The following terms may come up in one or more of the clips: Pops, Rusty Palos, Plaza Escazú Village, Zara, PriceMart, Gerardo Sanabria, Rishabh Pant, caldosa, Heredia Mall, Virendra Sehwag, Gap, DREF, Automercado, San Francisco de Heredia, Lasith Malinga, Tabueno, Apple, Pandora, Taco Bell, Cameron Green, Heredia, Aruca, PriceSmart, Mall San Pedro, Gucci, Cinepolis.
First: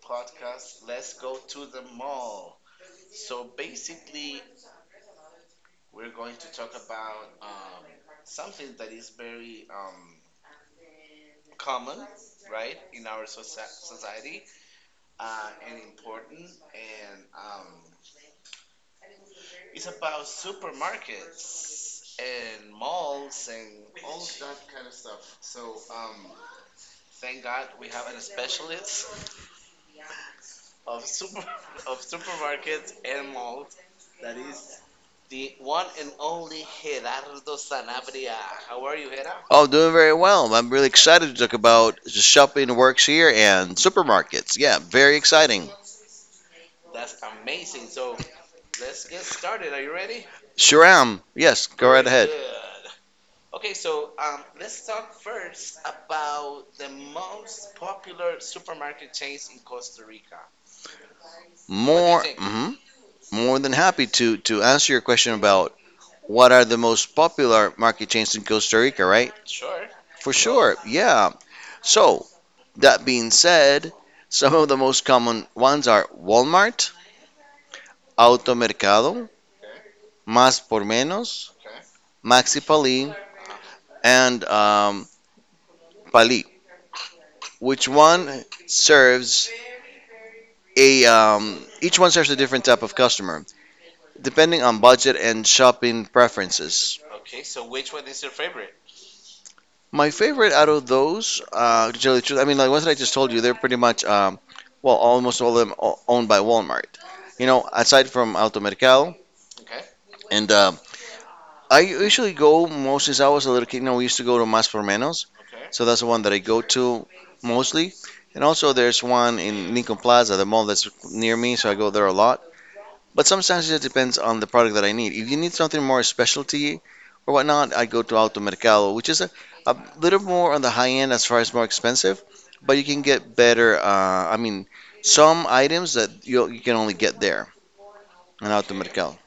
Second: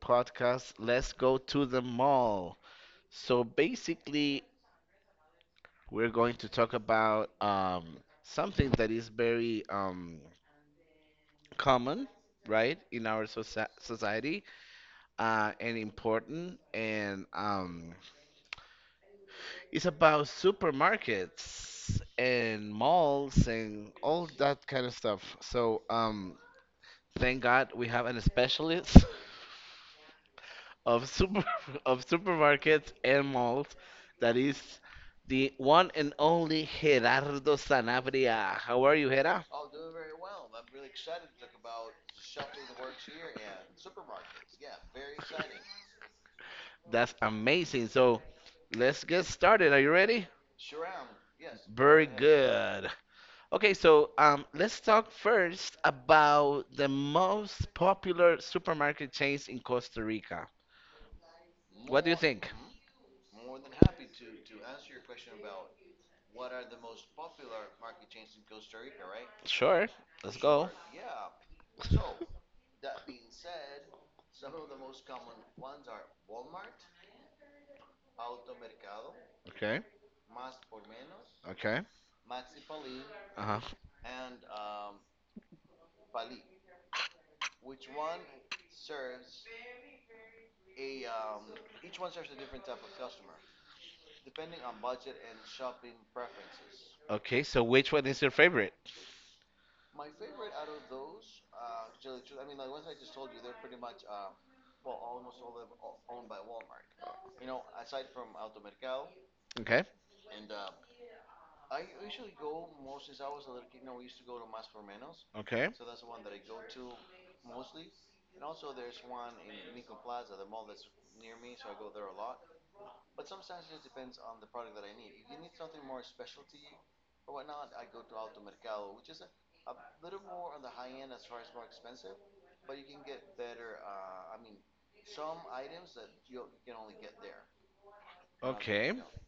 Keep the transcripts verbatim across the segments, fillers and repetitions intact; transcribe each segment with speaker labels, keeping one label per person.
Speaker 1: podcast, Let's Go to the Mall. So, basically, we're going to talk about um, something that is very um, common, right, in our soci society uh, and important. And um, it's about supermarkets and malls and all that kind of stuff. So, um, thank God we have an specialist of super of supermarkets and malls. That is the one and only Gerardo Sanabria. How are you, Hera?
Speaker 2: Oh, doing very well. I'm really excited to talk about shopping works here and supermarkets. Yeah, very exciting.
Speaker 1: That's amazing. So let's get started. Are you ready?
Speaker 2: Sure am. Yes, go
Speaker 1: Very
Speaker 2: right ahead.
Speaker 1: good. Okay, so um, let's talk first about the most popular supermarket chains in Costa Rica. What do you
Speaker 2: More,
Speaker 1: think?
Speaker 2: mhm, more than happy to to answer your question about what are the most popular market chains in Costa Rica, right?
Speaker 1: Sure,
Speaker 2: For
Speaker 1: let's go.
Speaker 2: sure. Yeah. So that being said, some of the most common ones are Walmart, Automercado,
Speaker 1: Okay,
Speaker 2: Más por Menos,
Speaker 1: okay.
Speaker 2: Maxi Pali,
Speaker 1: Uh-huh.
Speaker 2: and um, Pali. Which one serves a um, Each one serves a different type of customer depending on budget and shopping preferences.
Speaker 1: Okay, so which one is your favorite?
Speaker 2: My favorite out of those, uh, to tell you the truth, I mean, like ones that I just told you, they're pretty much, um, well, almost all of them o- owned by Walmart. You know, aside from Alto Mercado,
Speaker 1: Okay,
Speaker 2: and um I usually go most since I was a little kid. You know, we used to go to Mas por Menos,
Speaker 1: okay.
Speaker 2: so that's the one that I go to mostly. And also, there's one in Lincoln Plaza, the mall that's near me, so I go there a lot. But sometimes it depends on the product that I need. If you need something more specialty or whatnot, I go to Alto Mercado, which is a, a little more on the high end as far as more expensive, but you can get better. Uh, I mean, some items that you you can only get there in Alto
Speaker 1: Okay,
Speaker 2: Mercado.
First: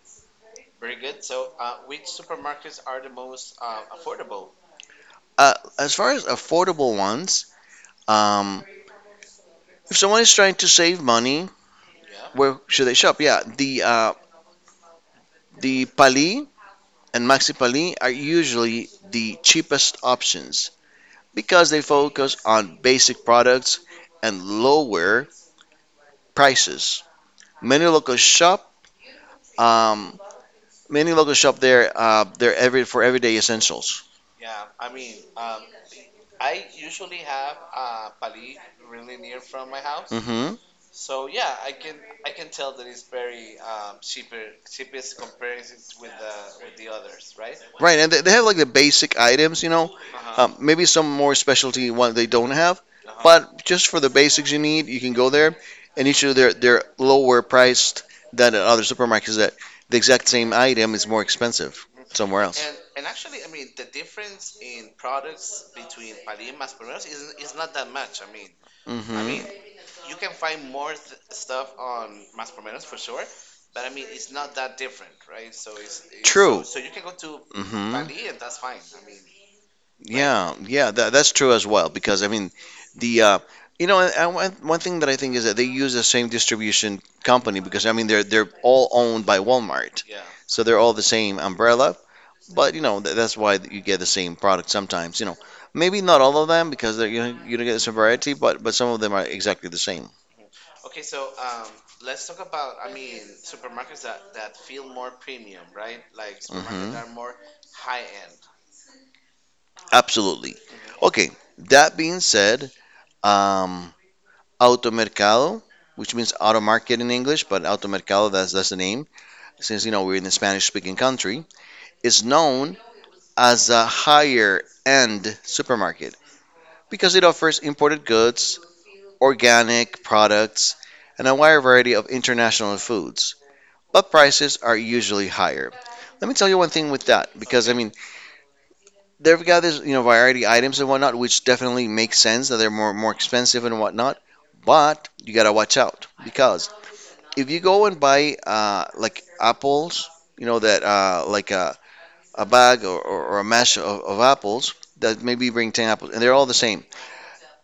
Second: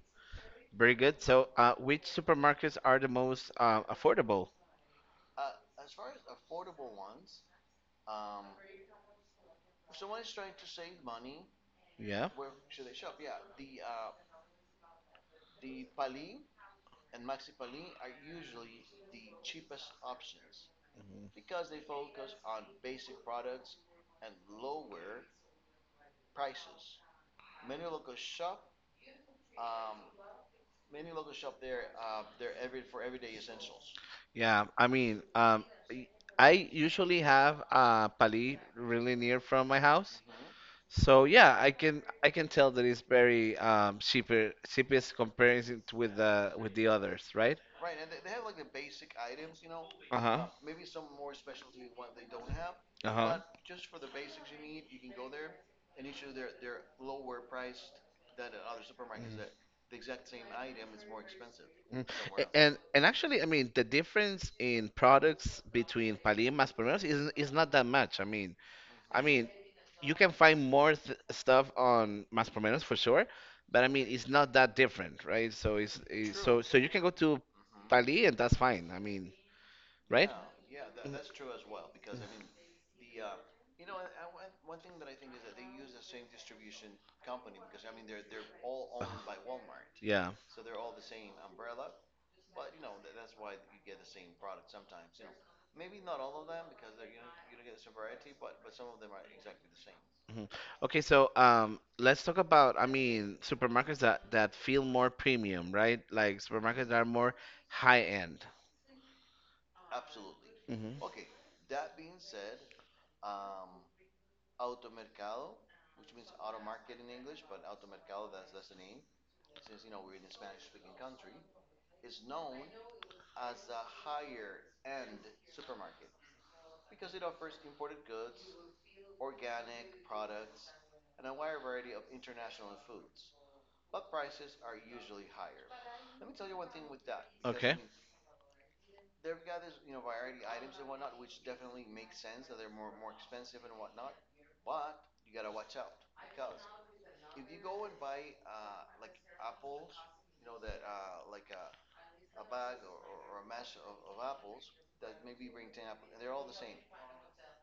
Speaker 1: very good. So, uh, which supermarkets are the most uh, affordable?
Speaker 2: Uh, as far as affordable ones, um, if someone is trying to save money,
Speaker 1: Yeah,
Speaker 2: where should they shop? Yeah, the uh, the Pali and Maxi Pali are usually the cheapest options, because they focus on basic products and lower prices. Many local shop, um, Many local shop there, uh, they're every for everyday essentials.
Speaker 1: yeah. I mean, um, y- I usually have uh, Pali really near from my
Speaker 2: My house.
Speaker 1: house,
Speaker 2: hmm
Speaker 1: so yeah, I can I can tell that it's very um, cheaper, cheapest comparison to with the with the others, right?
Speaker 2: Right, and they, they have like the basic items, you know. Uh-huh.
Speaker 1: Uh-huh.
Speaker 2: Um, maybe some more specialty one they don't have. Uh-huh.
Speaker 1: Uh-huh.
Speaker 2: But just for the basics you need, you can go there, and usually they're they're lower priced than at other supermarkets. That the exact same item is more expensive
Speaker 1: Mm.
Speaker 2: somewhere
Speaker 1: A-
Speaker 2: else.
Speaker 1: And and actually, I mean, the difference
Speaker 2: Difference
Speaker 1: in products
Speaker 2: is pretty
Speaker 1: between Pali and Más is is not that much.
Speaker 2: much.
Speaker 1: I
Speaker 2: I mean,
Speaker 1: mean, I
Speaker 2: I mean, hmm
Speaker 1: mean, you can find more th stuff on Más por Menos for sure, but I mean, it's not that different, right?
Speaker 2: so,
Speaker 1: So it's, it's so
Speaker 2: true.
Speaker 1: so you can go to
Speaker 2: hmm
Speaker 1: Pali and that's fine. I mean, right?
Speaker 2: Yeah, yeah, that, that's true as well, because I mean the uh, you know, and- and one one thing that I think is that they use the same distribution company, because I mean they're they're all owned by Walmart,
Speaker 1: Yeah.
Speaker 2: so they're all the same umbrella. But you know th that's why you get the same product sometimes. You know, maybe not all of them because they're, you know, you don't get some variety, but but some of them are exactly the same.
Speaker 1: Mhm. Okay, so um, let's talk about, I mean, supermarkets that that feel more premium, right? Like supermarkets that are
Speaker 2: hmm
Speaker 1: more high end.
Speaker 2: Absolutely.
Speaker 1: hmm
Speaker 2: Mhm. Okay. That being said, um, Automercado, which means auto market in English, but Automercado, that's, that's the name, since you know we're in the Spanish speaking country, is known as a higher end supermarket because it offers imported goods, organic products, and a wide variety of international foods. But prices are usually higher. Let me tell you one thing with that, because I
Speaker 1: Okay.
Speaker 2: mean, they've got this, you know, variety items and whatnot, which definitely makes sense that they're more more expensive and whatnot. But you gotta watch out because if you go and buy uh, like apples, you know that uh, like a, a bag or, or, or a mash of, of apples that maybe bring ten apples and they're all the same.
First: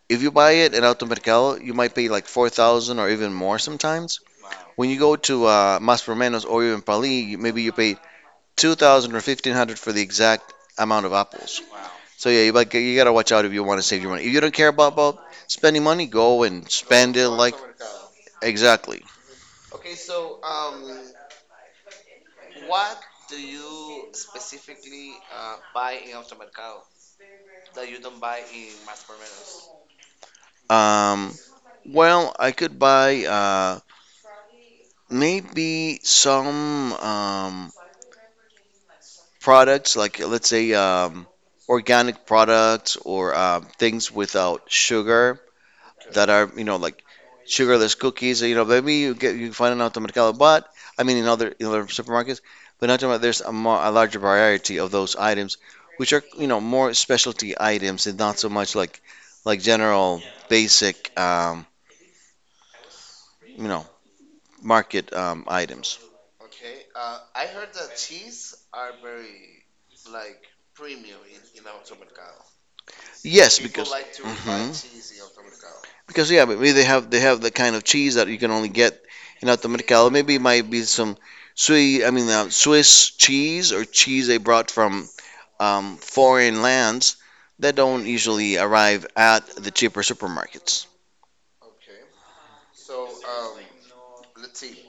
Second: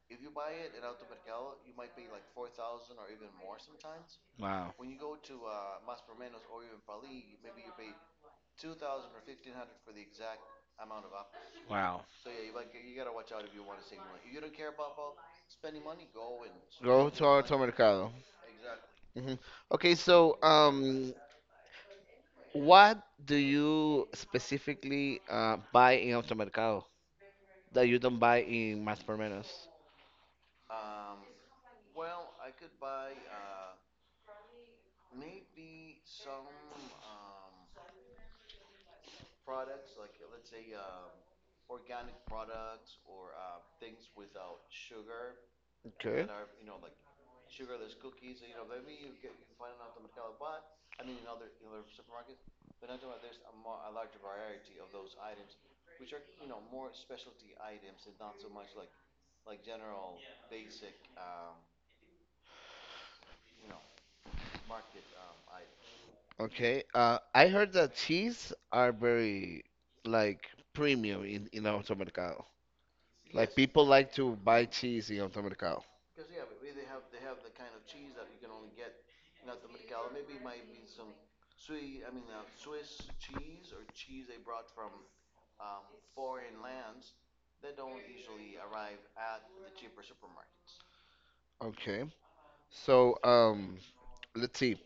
Speaker 2: If you buy it at Automercado, you might pay like four thousand or even more sometimes.
Speaker 1: Wow.
Speaker 2: When you go to uh, Mas por Menos or even Pali, you- maybe you pay two thousand or fifteen hundred for the exact amount of apples.
Speaker 1: Wow.
Speaker 2: So yeah, you, like, you gotta watch out if you want to save your money. If you don't care about, about spending money, go and
Speaker 1: Go
Speaker 2: spend
Speaker 1: to
Speaker 2: it like
Speaker 1: Alto Mercado.
Speaker 2: exactly.
Speaker 1: hmm Okay, so um, what do you specifically uh, buy in Automercado that you don't buy in Mas por Menos?
Speaker 2: Um, Well, I could buy uh, maybe some um, products, like let's say um, organic products or um, things without sugar that
Speaker 1: Okay.
Speaker 2: are, you know, like sugarless cookies. You know, maybe you get you find an Mercado, but I mean in other in other supermarkets, but not about there's a, more, a larger variety of those items, which are, you know, more specialty items and not so much like like general basic, um, you know, market um, items.
Speaker 1: Okay. Uh, I heard that cheese are very like premium in in Automercado. Like
Speaker 2: Yes, because.
Speaker 1: people like to buy
Speaker 2: Mhm.
Speaker 1: cheese in
Speaker 2: Now.
Speaker 1: Automercado.
Speaker 2: Because yeah, but maybe they have they have the kind of cheese that you can only get in Automercado. Maybe it might be some Swiss, I mean uh, Swiss cheese or cheese they brought from um, foreign lands that don't usually arrive at the cheaper supermarkets.
Speaker 1: Okay. So um, let's see.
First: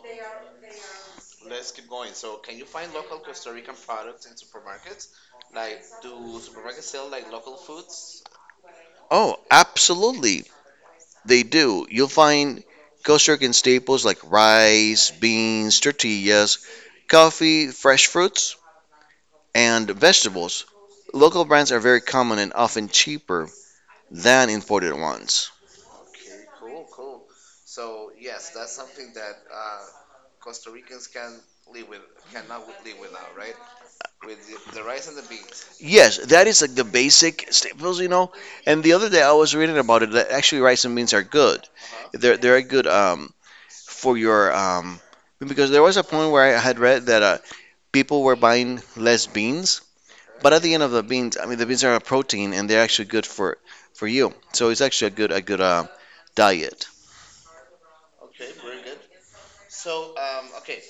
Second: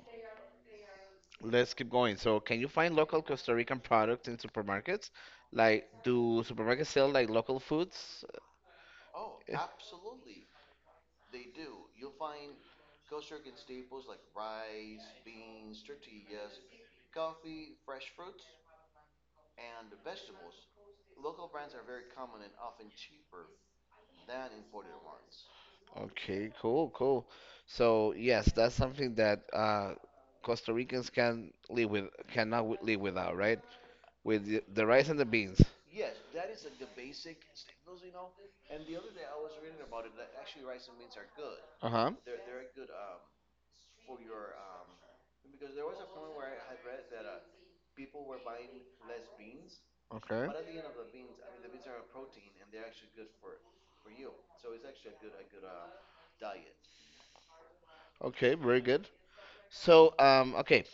Speaker 1: Let's keep going. So can you find local Costa Rican products in supermarkets? Like, do supermarkets sell like local foods?
Speaker 2: Oh, absolutely, they do. You'll find Costa staples like rice, beans, tortillas, coffee, fresh fruits and vegetables. Local brands are very common and often cheaper than imported ones.
Speaker 1: Okay, cool, cool. So yes, that's something that uh, Costa Ricans can live with, cannot wi- live without, right? With the, the rice and the beans.
Speaker 2: Yes, that is like the basic staples, you know. And the other day I was reading about it that actually rice and beans are good.
Speaker 1: Uh-huh.
Speaker 2: They're they're good um for your um because there was a point where I had read that uh, people were buying less beans,
Speaker 1: Okay.
Speaker 2: but at the end of the beans, I mean the beans are a protein and they're actually good for for you. So it's actually a good a good uh, diet.
Speaker 1: Okay, very good. So, um, okay,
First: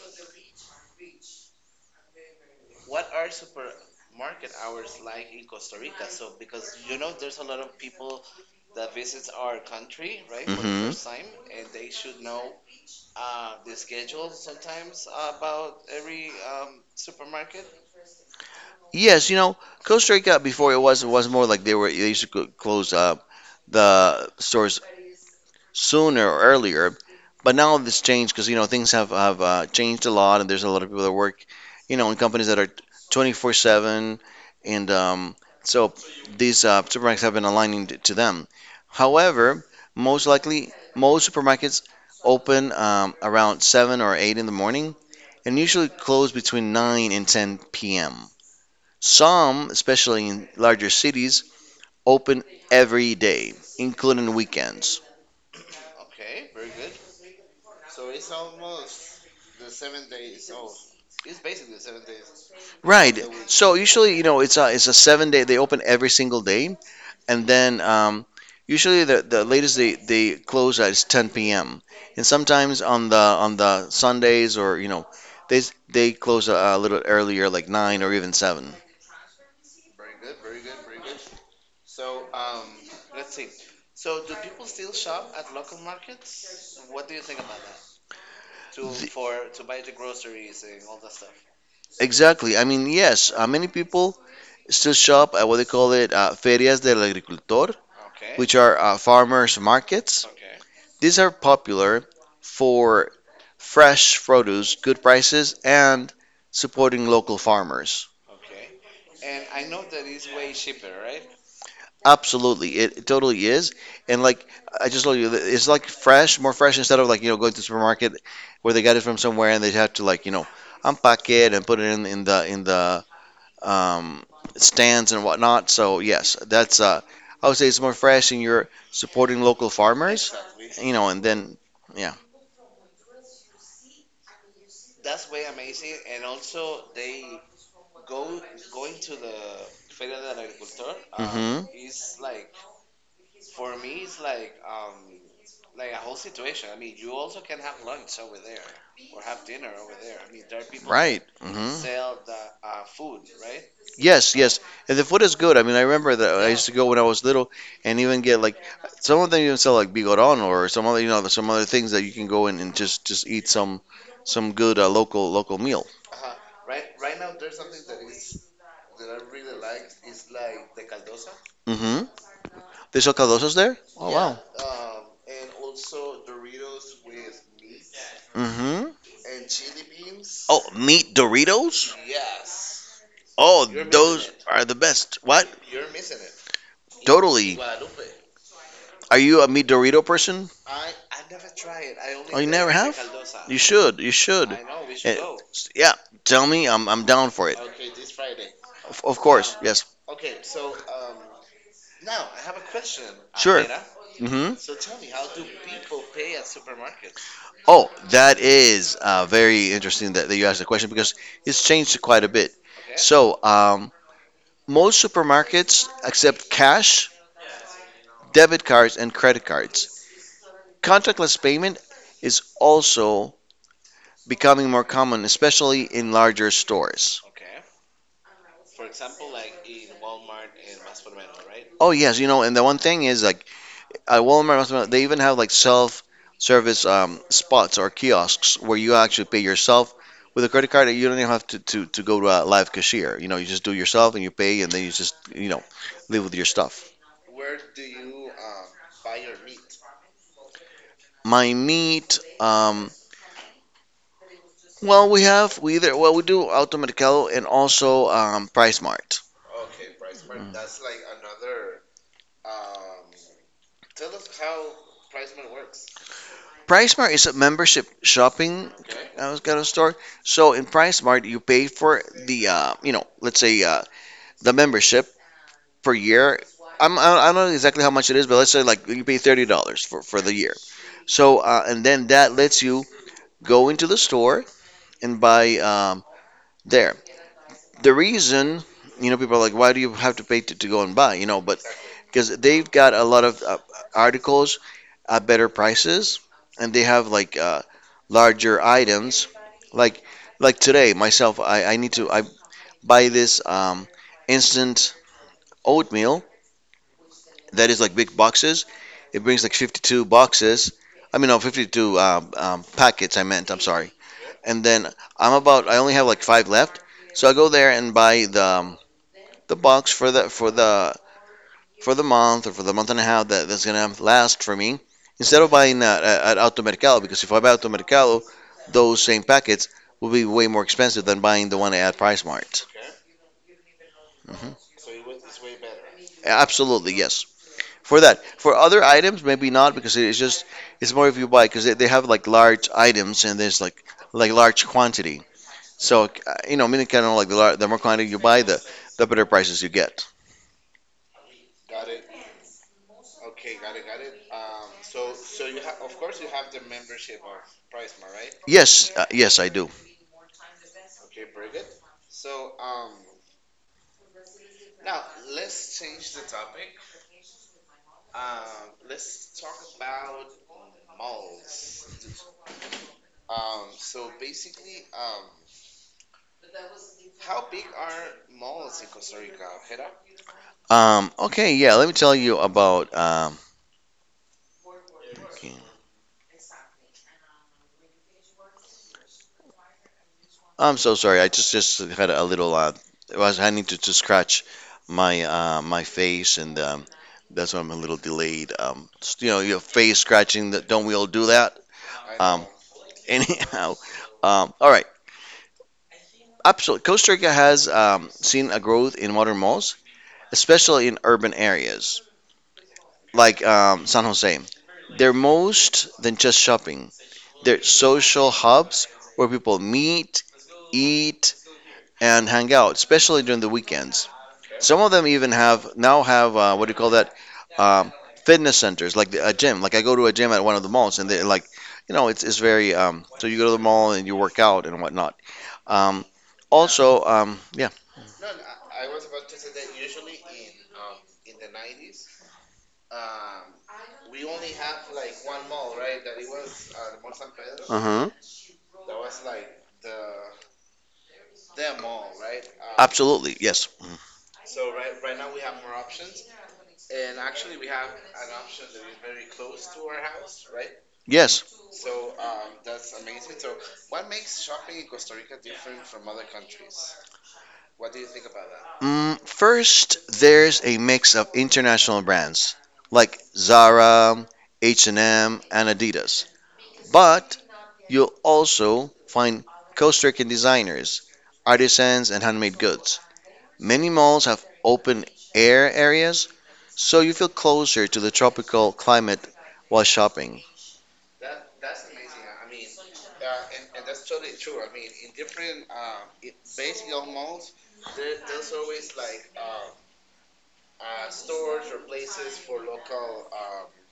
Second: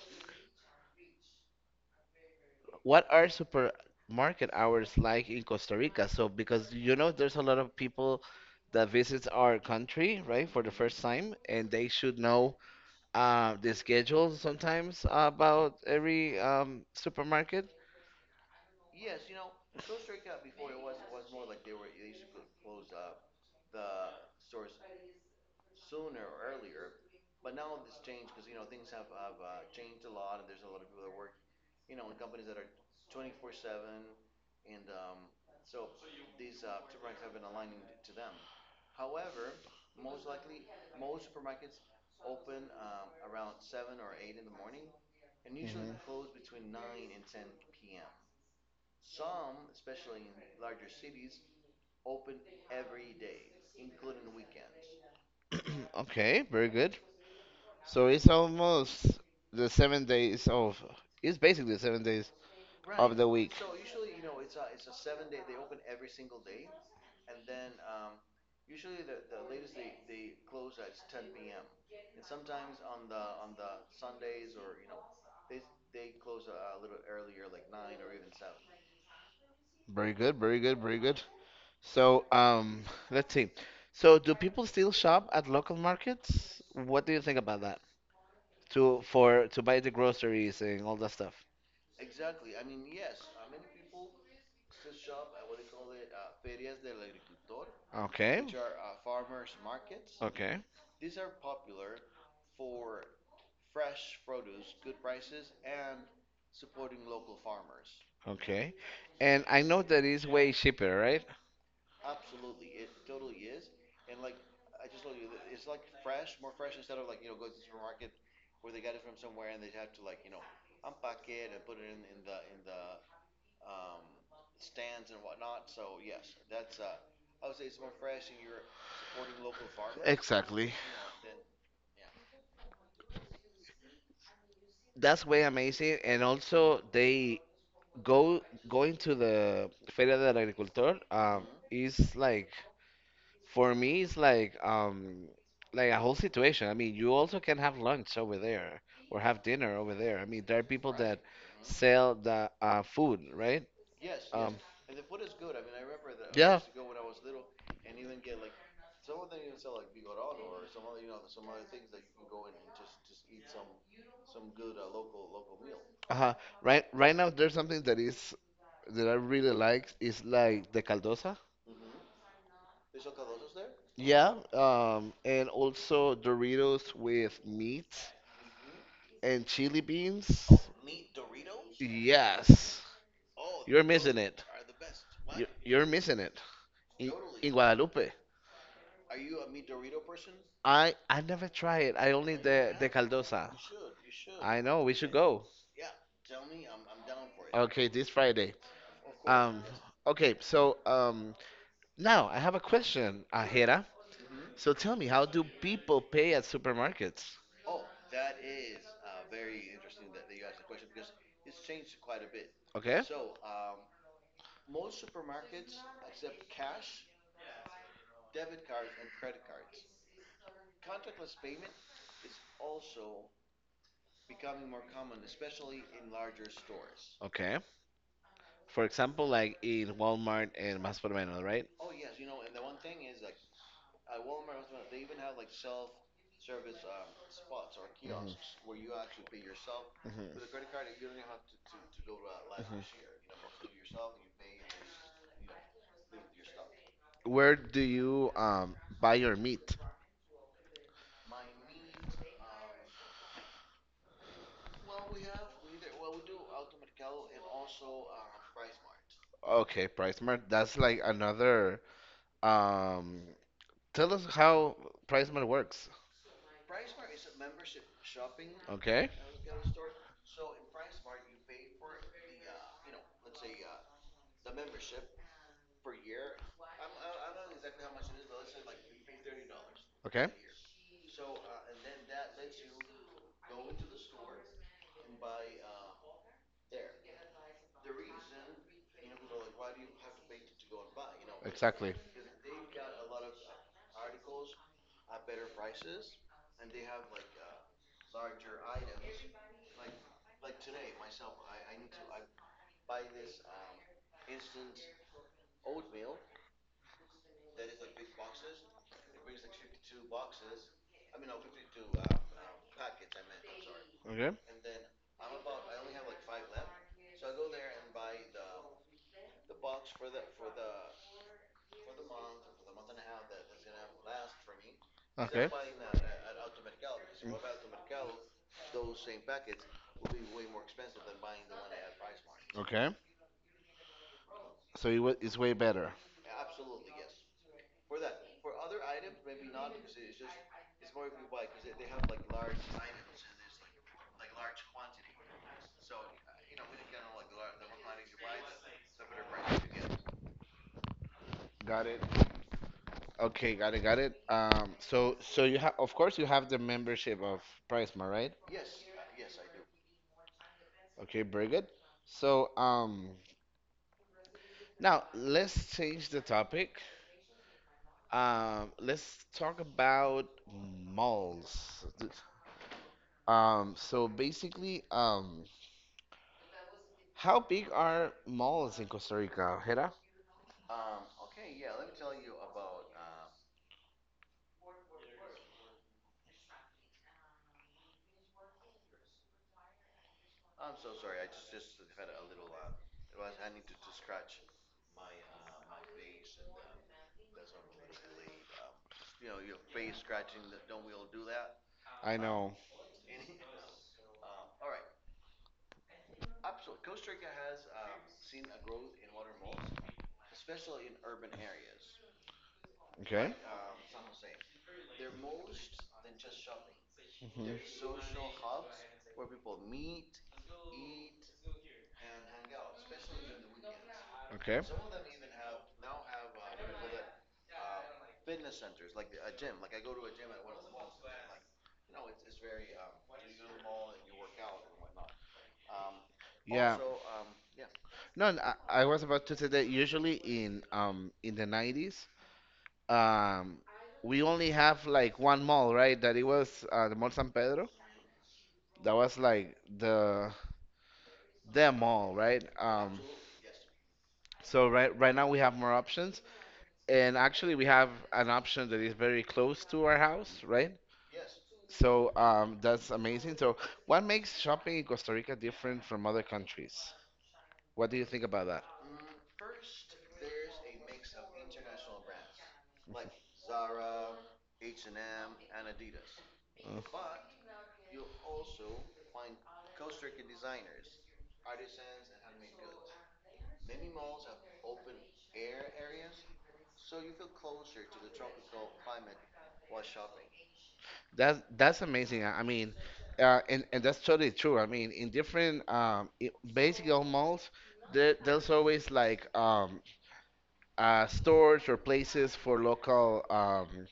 Speaker 1: what are supermarket hours like in Costa Rica? So, because you know, there's a lot of people that visits our country, right, for the
Speaker 2: hmm
Speaker 1: first time, and they should know uh, the schedule sometimes about every um, supermarket.
Speaker 2: Yes, you know, Costa Rica before it was it was more like they were they used to cl- close up the stores sooner or earlier, but now this changed because you know things have have uh, changed a lot and there's a lot of people that work, you know, in companies that are twenty four seven and um, so these uh, supermarkets have been aligning t- to them. However, most likely most supermarkets open um, around seven or eight in the morning and usually close between
Speaker 1: Mhm.
Speaker 2: nine and ten p m. Some, especially in larger cities, open every day, including weekends.
Speaker 1: Okay, very good. So it's almost the seven days of. It's basically seven days of
Speaker 2: Right.
Speaker 1: the week.
Speaker 2: So usually, you know, it's a it's a seven day. They open every single day, and then um, usually the the latest they they close at is ten p m. And sometimes on the on the Sundays, or you know, they s- they close a, a little earlier, like nine or even seven.
Speaker 1: Very good, very good, very good. So um, let's see. So do people still shop at local markets? What do you think about that? To for to buy the groceries and all that stuff.
Speaker 2: Exactly. I mean, yes, uh, many people still shop at what they call it uh, ferias del agricultor,
Speaker 1: Okay.
Speaker 2: which are uh, farmers markets.
Speaker 1: Okay.
Speaker 2: These are popular for fresh produce, good prices, and supporting local farmers.
Speaker 1: Okay. And I know that is way cheaper, right?
Speaker 2: Absolutely, it, it totally is. And like I just told you, it's like fresh, more fresh instead of like you know going to the supermarket where they got it from somewhere and they have to like you know unpack it and put it in, in the in the um, stands and whatnot. So yes, that's uh, I would say it's more fresh, and you're supporting local farmers,
Speaker 1: Exactly.
Speaker 2: you know, and then yeah.
Speaker 1: That's way amazing. And also they go going to the Feria del Agricultor um
Speaker 2: hmm
Speaker 1: is like for me it's like um like a whole situation. I mean, you also can have lunch over there or have dinner over there. I mean, there are people that
Speaker 2: right, hmm
Speaker 1: sell the uh, food, right?
Speaker 2: yes,
Speaker 1: Um,
Speaker 2: yes. And the food is good. I mean, I remember that I
Speaker 1: yeah.
Speaker 2: used to go when I was little, and even get like some of them even sell like bigoron or some other you know some other things that you can go in and just just eat some some good uh, local local meal.
Speaker 1: Uh-huh. Right, right now there's something that is that I really like is like the caldosa.
Speaker 2: hmm They sell caldosas there. Oh
Speaker 1: Yeah,
Speaker 2: wow.
Speaker 1: um, and also Doritos with meat
Speaker 2: hmm
Speaker 1: and chili beans.
Speaker 2: Oh, meat Doritos?
Speaker 1: Yes,
Speaker 2: Oh,
Speaker 1: you're missing
Speaker 2: those
Speaker 1: it.
Speaker 2: are the best. What?
Speaker 1: You're missing it. In, in
Speaker 2: Totally.
Speaker 1: Guadalupe,
Speaker 2: Are you a meat Dorito person?
Speaker 1: I I never try it. I only
Speaker 2: Oh, you never
Speaker 1: the the
Speaker 2: have?
Speaker 1: caldosa.
Speaker 2: You should. You should.
Speaker 1: I know we should
Speaker 2: Eh,
Speaker 1: go.
Speaker 2: yeah, tell me. I'm, I'm down for it.
Speaker 1: Okay, this Friday.
Speaker 2: Of, of course.
Speaker 1: Um,
Speaker 2: Yes.
Speaker 1: okay, so um, now I have a question,
Speaker 2: Sure.
Speaker 1: Ajera.
Speaker 2: hmm
Speaker 1: So tell me, how do people pay at supermarkets?
Speaker 2: Oh, that is uh, very interesting that, that you asked the question because it's changed quite a bit.
Speaker 1: Okay.
Speaker 2: So, um, most supermarkets accept cash, debit cards, and credit cards. Contactless payment is also becoming more common, especially in larger stores.
Speaker 1: Okay. For example, like in Walmart and Más por Menos, right?
Speaker 2: Oh yes, you know, and the one thing is like at Walmart, they even have like self-service um, spots or
Speaker 1: Mhm,
Speaker 2: kiosks where you actually pay yourself with a
Speaker 1: mhm,
Speaker 2: credit card. You don't even have to, to, to go to a live
Speaker 1: mhm.
Speaker 2: cashier. You know, you just do yourself and you pay, and then you just you know live with your stuff.
Speaker 1: Where do you um buy your meat?
Speaker 2: My meat, um, well, we have we either well we do Automercado and also um, Price Mart.
Speaker 1: Okay, PriceMart. That's like another um. Tell us how PriceMart works.
Speaker 2: Price Mart is a membership shopping.
Speaker 1: Okay.
Speaker 2: I was gonna start. So in PriceSmart, you pay for the uh, you know, let's say uh, the membership per year. I'm I don't know exactly how much it is, but let's say like you pay thirty dollars for for
Speaker 1: Okay.
Speaker 2: the year. So uh, and then that lets you go into the store and buy um, there the reason you know people are like, "Why do you have to pay to, to go and buy you know But
Speaker 1: Exactly.
Speaker 2: because they've got a lot of uh, articles at better prices, and they have like uh, larger items, like like today myself, i, I need to I buy this um, instant oatmeal that is like big boxes. It brings like fifty-two boxes, I mean no, fifty-two um, um, packets, I meant, I'm sorry.
Speaker 1: Okay.
Speaker 2: And then I'm about, I only have like five left, so I go there and buy the um, the box for the for the for the month, or for the month and a half that, that's gonna last for me, instead
Speaker 1: Okay.
Speaker 2: of buying at, at Automercado, because if I buy
Speaker 1: Mm.
Speaker 2: Automercado, those same packets will be way more expensive than buying the one at Price Mart.
Speaker 1: Okay.
Speaker 2: Mhm.
Speaker 1: So it wa- it's way better.
Speaker 2: Absolutely, yes. For that, for other items, maybe not, because it's just it's more if you buy, because they, they have like large items, and there's like like large quantity. So uh, you know, meaning kind of like the, lar- the more quantity you buy, the the better prices you get.
Speaker 1: Got it. Okay, got it, got it. Um, so so you have, of course, you have the membership of PriceMart, right?
Speaker 2: Yes, uh, yes, I do.
Speaker 1: Okay, very good. So, um, now let's change the topic. Um, let's talk about malls. Th- Um, so basically, um, how big are malls in Costa Rica, Hera?
Speaker 2: Um, okay, yeah, let me tell you about. Um, I'm so sorry. I just just had a little. Uh, it was I need to, to scratch my uh, my face, and um, that's why I'm a little delayed. Um, s- you know, your face scratching. That Don't we all do that?
Speaker 1: I
Speaker 2: Um,
Speaker 1: know.
Speaker 2: Anyhow, um, all right. Absolutely, Costa Rica has um, seen a growth in modern malls, especially in urban areas
Speaker 1: Okay.
Speaker 2: like um, San Jose. They're most than just shopping. They're
Speaker 1: hmm
Speaker 2: social hubs where people meet, eat, and hang out, especially during the weekends.
Speaker 1: Okay.
Speaker 2: Some of them even have now have, uh, what do you call that? Um, Fitness centers, like the, a gym. Like I go to a gym at one of the malls, and they're like, you know, it's it's very um, so you go to the mall and you work out and whatnot. Um,
Speaker 1: Yeah.
Speaker 2: Also, um, yeah.
Speaker 1: No, n- I, I was about to say that usually in um in the nineties, um, we only have like one mall, right? That it was uh, the Mall San Pedro.
Speaker 2: Uh huh.
Speaker 1: That was like the them all, right? Um,
Speaker 2: Absolutely, yes. Mm.
Speaker 1: so right right now we have more options, and actually we have an option that is very close to our house, right?
Speaker 2: Yes.
Speaker 1: So um, that's amazing. So what makes shopping in Costa Rica different from other countries? What do you think about that?
Speaker 2: Mm, first, there's a mix of international brands like Zara, H and M, and M, and Adidas.
Speaker 1: Mm.
Speaker 2: But you'll also find Costa Rican designers, artisans, and handmade goods. Many malls have open air areas, so you feel closer to the tropical climate while shopping.
Speaker 1: That's that's amazing. I I mean, uh, and and that's totally true. I mean, in different um, i- basic old malls, there, there's always like um, uh, stores or places for local um,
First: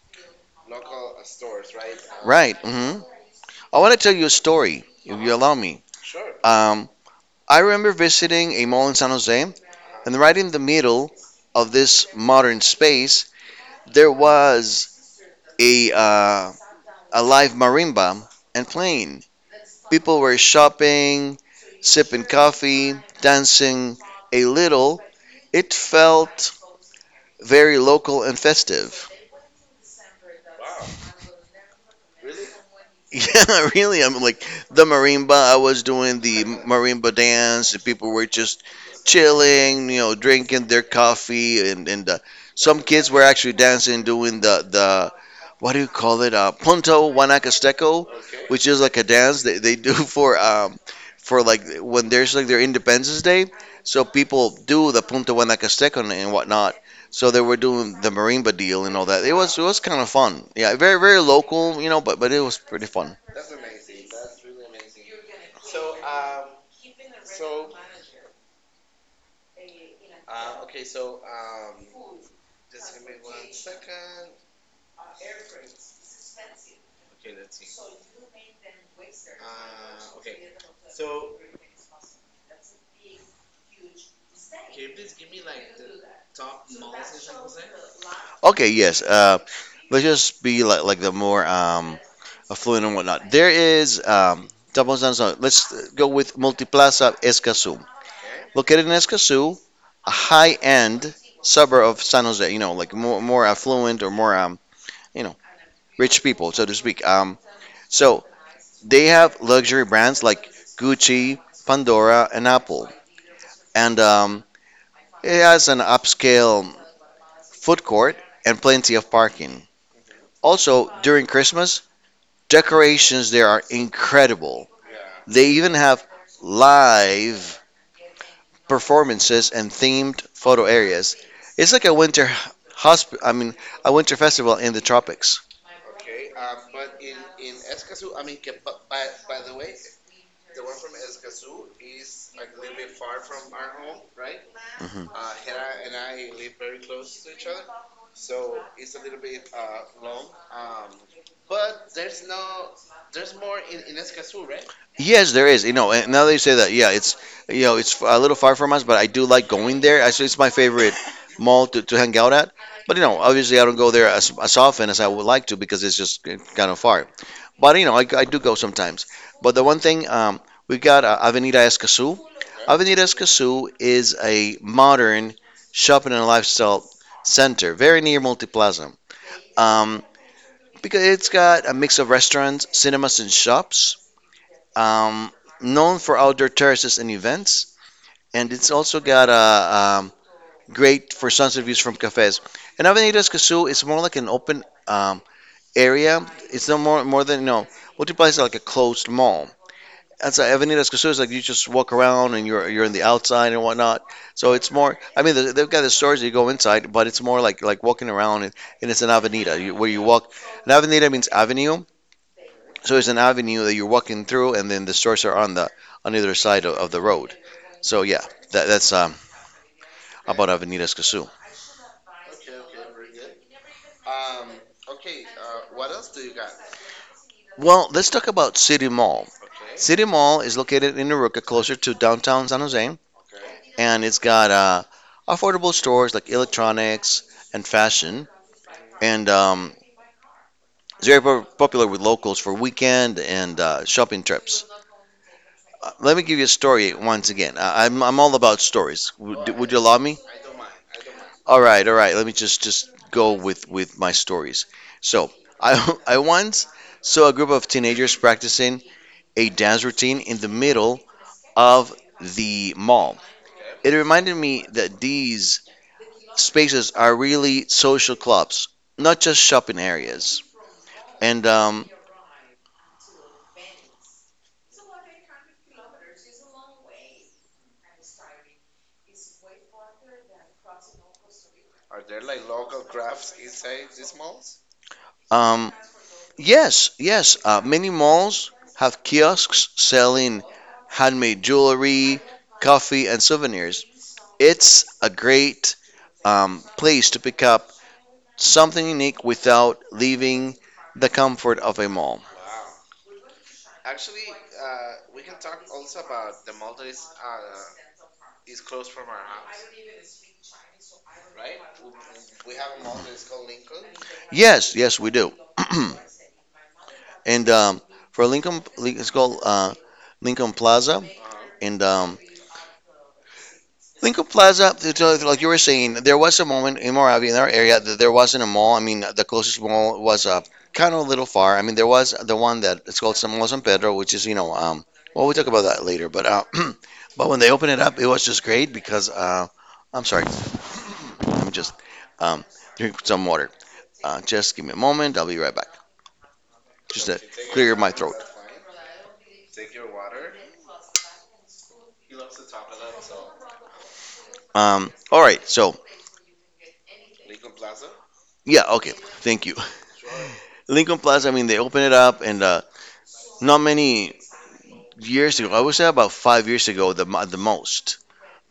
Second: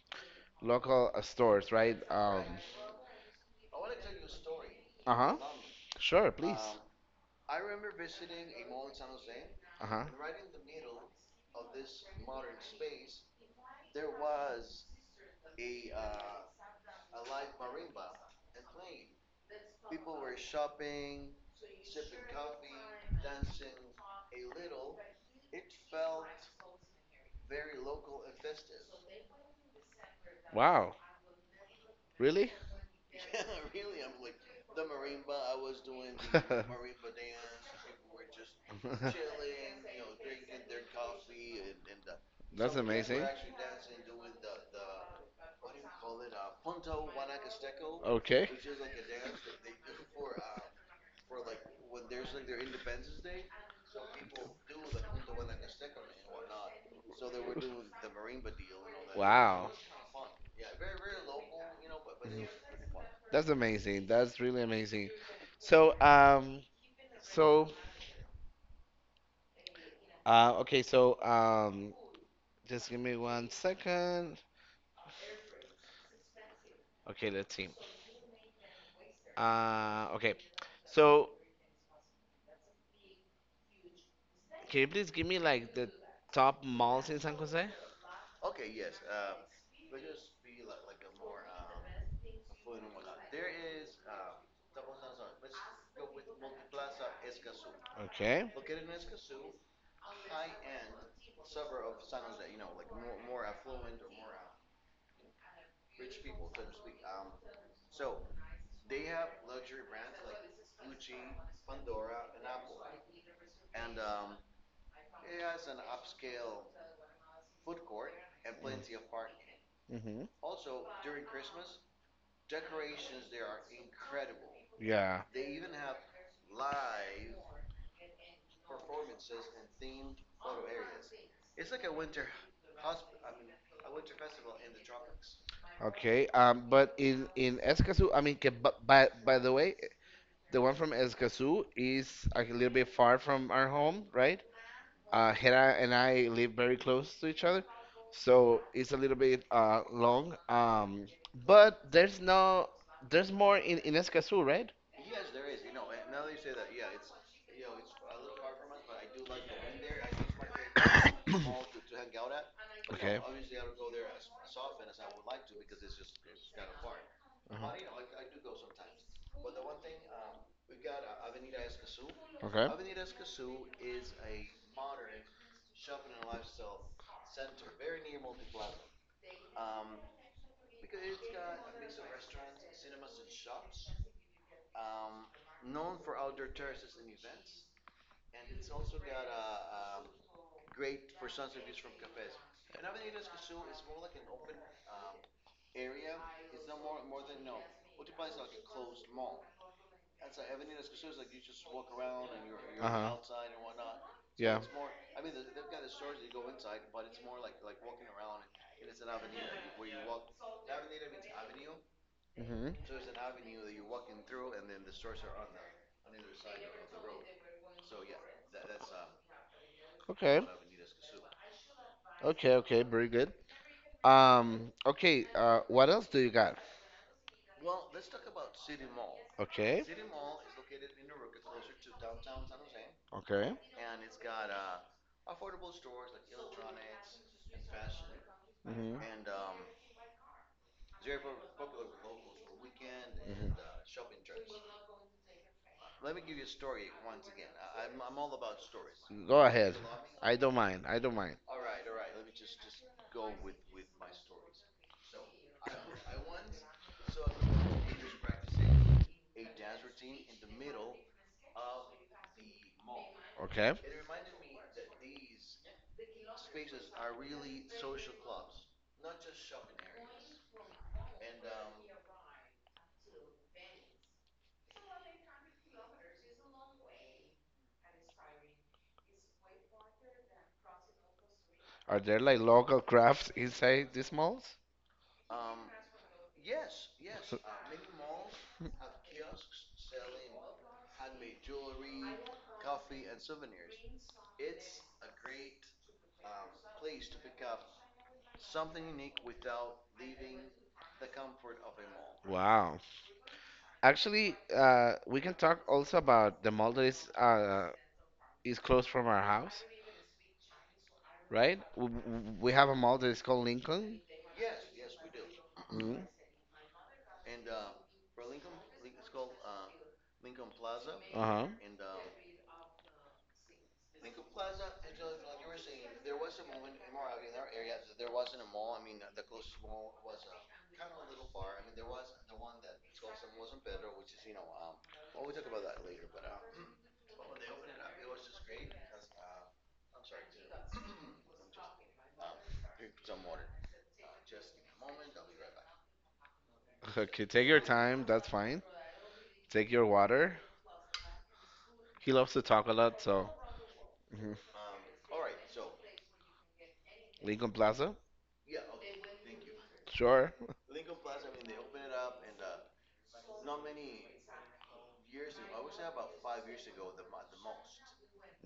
Speaker 1: local uh, stores, right? Um,
Speaker 2: Right. Hmm. I want to tell you a story,
Speaker 1: uh
Speaker 2: if you
Speaker 1: huh.
Speaker 2: allow me.
Speaker 1: Sure, please.
Speaker 2: Um, I remember visiting a mall in San Jose,
Speaker 1: Uh huh.
Speaker 2: and right in the middle of this modern space, there was a uh, a live marimba and playing. People were shopping, sipping coffee, dancing a little. It felt very local and festive.
Speaker 1: Wow. Really?
Speaker 2: Yeah, really. I'm like the marimba. I was doing the marimba dance, and people were just chilling, you know, drinking their coffee, and and uh,
Speaker 1: That's
Speaker 2: some kids were
Speaker 1: amazing.
Speaker 2: actually dancing, doing the the what do you call it? Uh, punto Guanacasteco.
Speaker 1: Okay.
Speaker 2: Which is like a dance they, they do for um for like when there's like their Independence Day, so people do the Punta Guanacasteca and, and whatnot. So they were doing the marimba deal and all that. It was it
Speaker 1: Wow.
Speaker 2: was kind of fun. Yeah, very very local, you know, but but it
Speaker 1: Mhm.
Speaker 2: was pretty fun.
Speaker 1: That's amazing. That's really amazing. So, um, so, uh, okay, so, um, just give me one second. Okay, let's see. Uh, okay. So, can you please give me like the top malls in San Jose?
Speaker 2: Okay, yes. Uh, let's just be like like the more um affluent and whatnot. There is um. Tapos Lanzon. Let's go with Multiplaza Escazú.
Speaker 1: Okay.
Speaker 2: Located in Escazú, a high-end suburb of San Jose. You know, like more more affluent or more um you know rich people, so to speak. Um, so they have luxury brands like Gucci, Pandora, and Apple, and um, it has an upscale food court and plenty of parking.
Speaker 1: Mm-hmm.
Speaker 2: Also, during Christmas, decorations there are incredible.
Speaker 1: Yeah.
Speaker 2: They even have live performances and themed photo areas. It's like a winter hosp- I mean, a winter festival in the tropics.
Speaker 1: Okay. Um, but in in Escazú, I mean, que, bu- by by the way, the one from Escazú is like a little bit far from our home, right?
Speaker 2: Hmm.
Speaker 1: Uh, Hera and I live very close to each other, so it's a little bit uh long. Um, but there's no, there's more in in Escazú, right?
Speaker 2: Yes, there is. You know, and now that you say that, yeah, it's you know, it's a little far from us, but I do like going there. Actually, it's my favorite mall to, to hang out at. But you know,
Speaker 1: Okay.
Speaker 2: obviously, I don't go there as as often as I would like to, because it's just kind of far. But you
Speaker 1: Uh-huh.
Speaker 2: know, I, I do go sometimes. But the one thing, um, we've got uh, Avenida Escazú.
Speaker 1: Okay.
Speaker 2: Avenida Escazú is a modern shopping and lifestyle center, very near Multiplaza. Um, because it's got a mix of restaurants, cinemas, and shops. Um, Known for outdoor terraces and events, and it's also got a um, great for sunset views from cafes. And Avenida Escazú is more like an open um, area. It's no more more than you know. Multiplaza is like a closed mall. Outside Avenidas Cruceros, like you just walk around and you're you're in the outside and whatnot. So
Speaker 1: So
Speaker 2: it's more. I mean, they- they've got the stores that you go inside, but it's more like like walking around, and, and it's an avenida you, where you walk. An avenida means avenue,
Speaker 1: Mhm.
Speaker 2: so it's an avenue that you're walking through, and then the stores are on the on either side of, of the road. So yeah, that, that's um,
Speaker 1: Okay.
Speaker 2: about Avenidas Cruceros.
Speaker 1: Okay, okay, very good. Um, okay, uh, what else do you got?
Speaker 2: Well, let's talk about City Mall.
Speaker 1: Okay,
Speaker 2: City Mall is located in Aruca, closer to downtown San Jose,
Speaker 1: okay.
Speaker 2: and it's got uh, affordable stores like electronics and fashion. And
Speaker 1: hmm
Speaker 2: um, it's very pop- popular with locals for weekend and uh, shopping trips. Uh, let me give you a story once again. I, I'm, I'm all about stories.
Speaker 1: Go
Speaker 2: Would, would you
Speaker 1: ahead.
Speaker 2: allow me?
Speaker 1: I don't mind. I don't mind.
Speaker 2: All right, all right. Let me just just go with with my stories. So I I once saw a group of teenagers practicing a dance routine in the middle of the mall.
Speaker 1: Okay.
Speaker 2: It reminded me that these spaces are really social clubs, not just shopping areas. And um,
Speaker 1: Are there like local crafts inside these malls?
Speaker 2: um, yes, yes. Uh, many malls have kiosks selling handmade jewelry, coffee, and souvenirs. It's a great um, place to pick up something unique without leaving the comfort of a mall.
Speaker 1: Wow. Actually, uh, we can talk also about the mall that is uh, is close from our house, right? W- w- We have a mall that is called Lincoln.
Speaker 2: Yes, yes, we do.
Speaker 1: Mm,
Speaker 2: And um, for Lincoln, Lin- it's called uh, Lincoln Plaza,
Speaker 1: uh-huh.
Speaker 2: and um, Lincoln Plaza, so like you were saying, there was a moment in Moravia, in our area, that there wasn't a mall. I mean, the closest mall was uh, kind of a little far. I mean, there was the one that it's called San Mall San Pedro, which is, you know, um, well, we'll talk about that later. But uh, but when they opened it up, it was just great because uh, I'm sorry, let me just um, drink some water. Uh, just give me a moment. I'll be right back. Just to
Speaker 1: Okay, take your
Speaker 2: clear my
Speaker 1: time.
Speaker 2: throat.
Speaker 1: That's fine. Take your water. He loves to talk a lot, so mhm.
Speaker 2: Um, all right, so
Speaker 1: Lincoln Plaza.
Speaker 2: yeah, okay, thank you.
Speaker 1: Sure.
Speaker 2: Lincoln Plaza. I mean, they opened it up, and uh, not many years ago. I would say about five years ago, the mo- the most,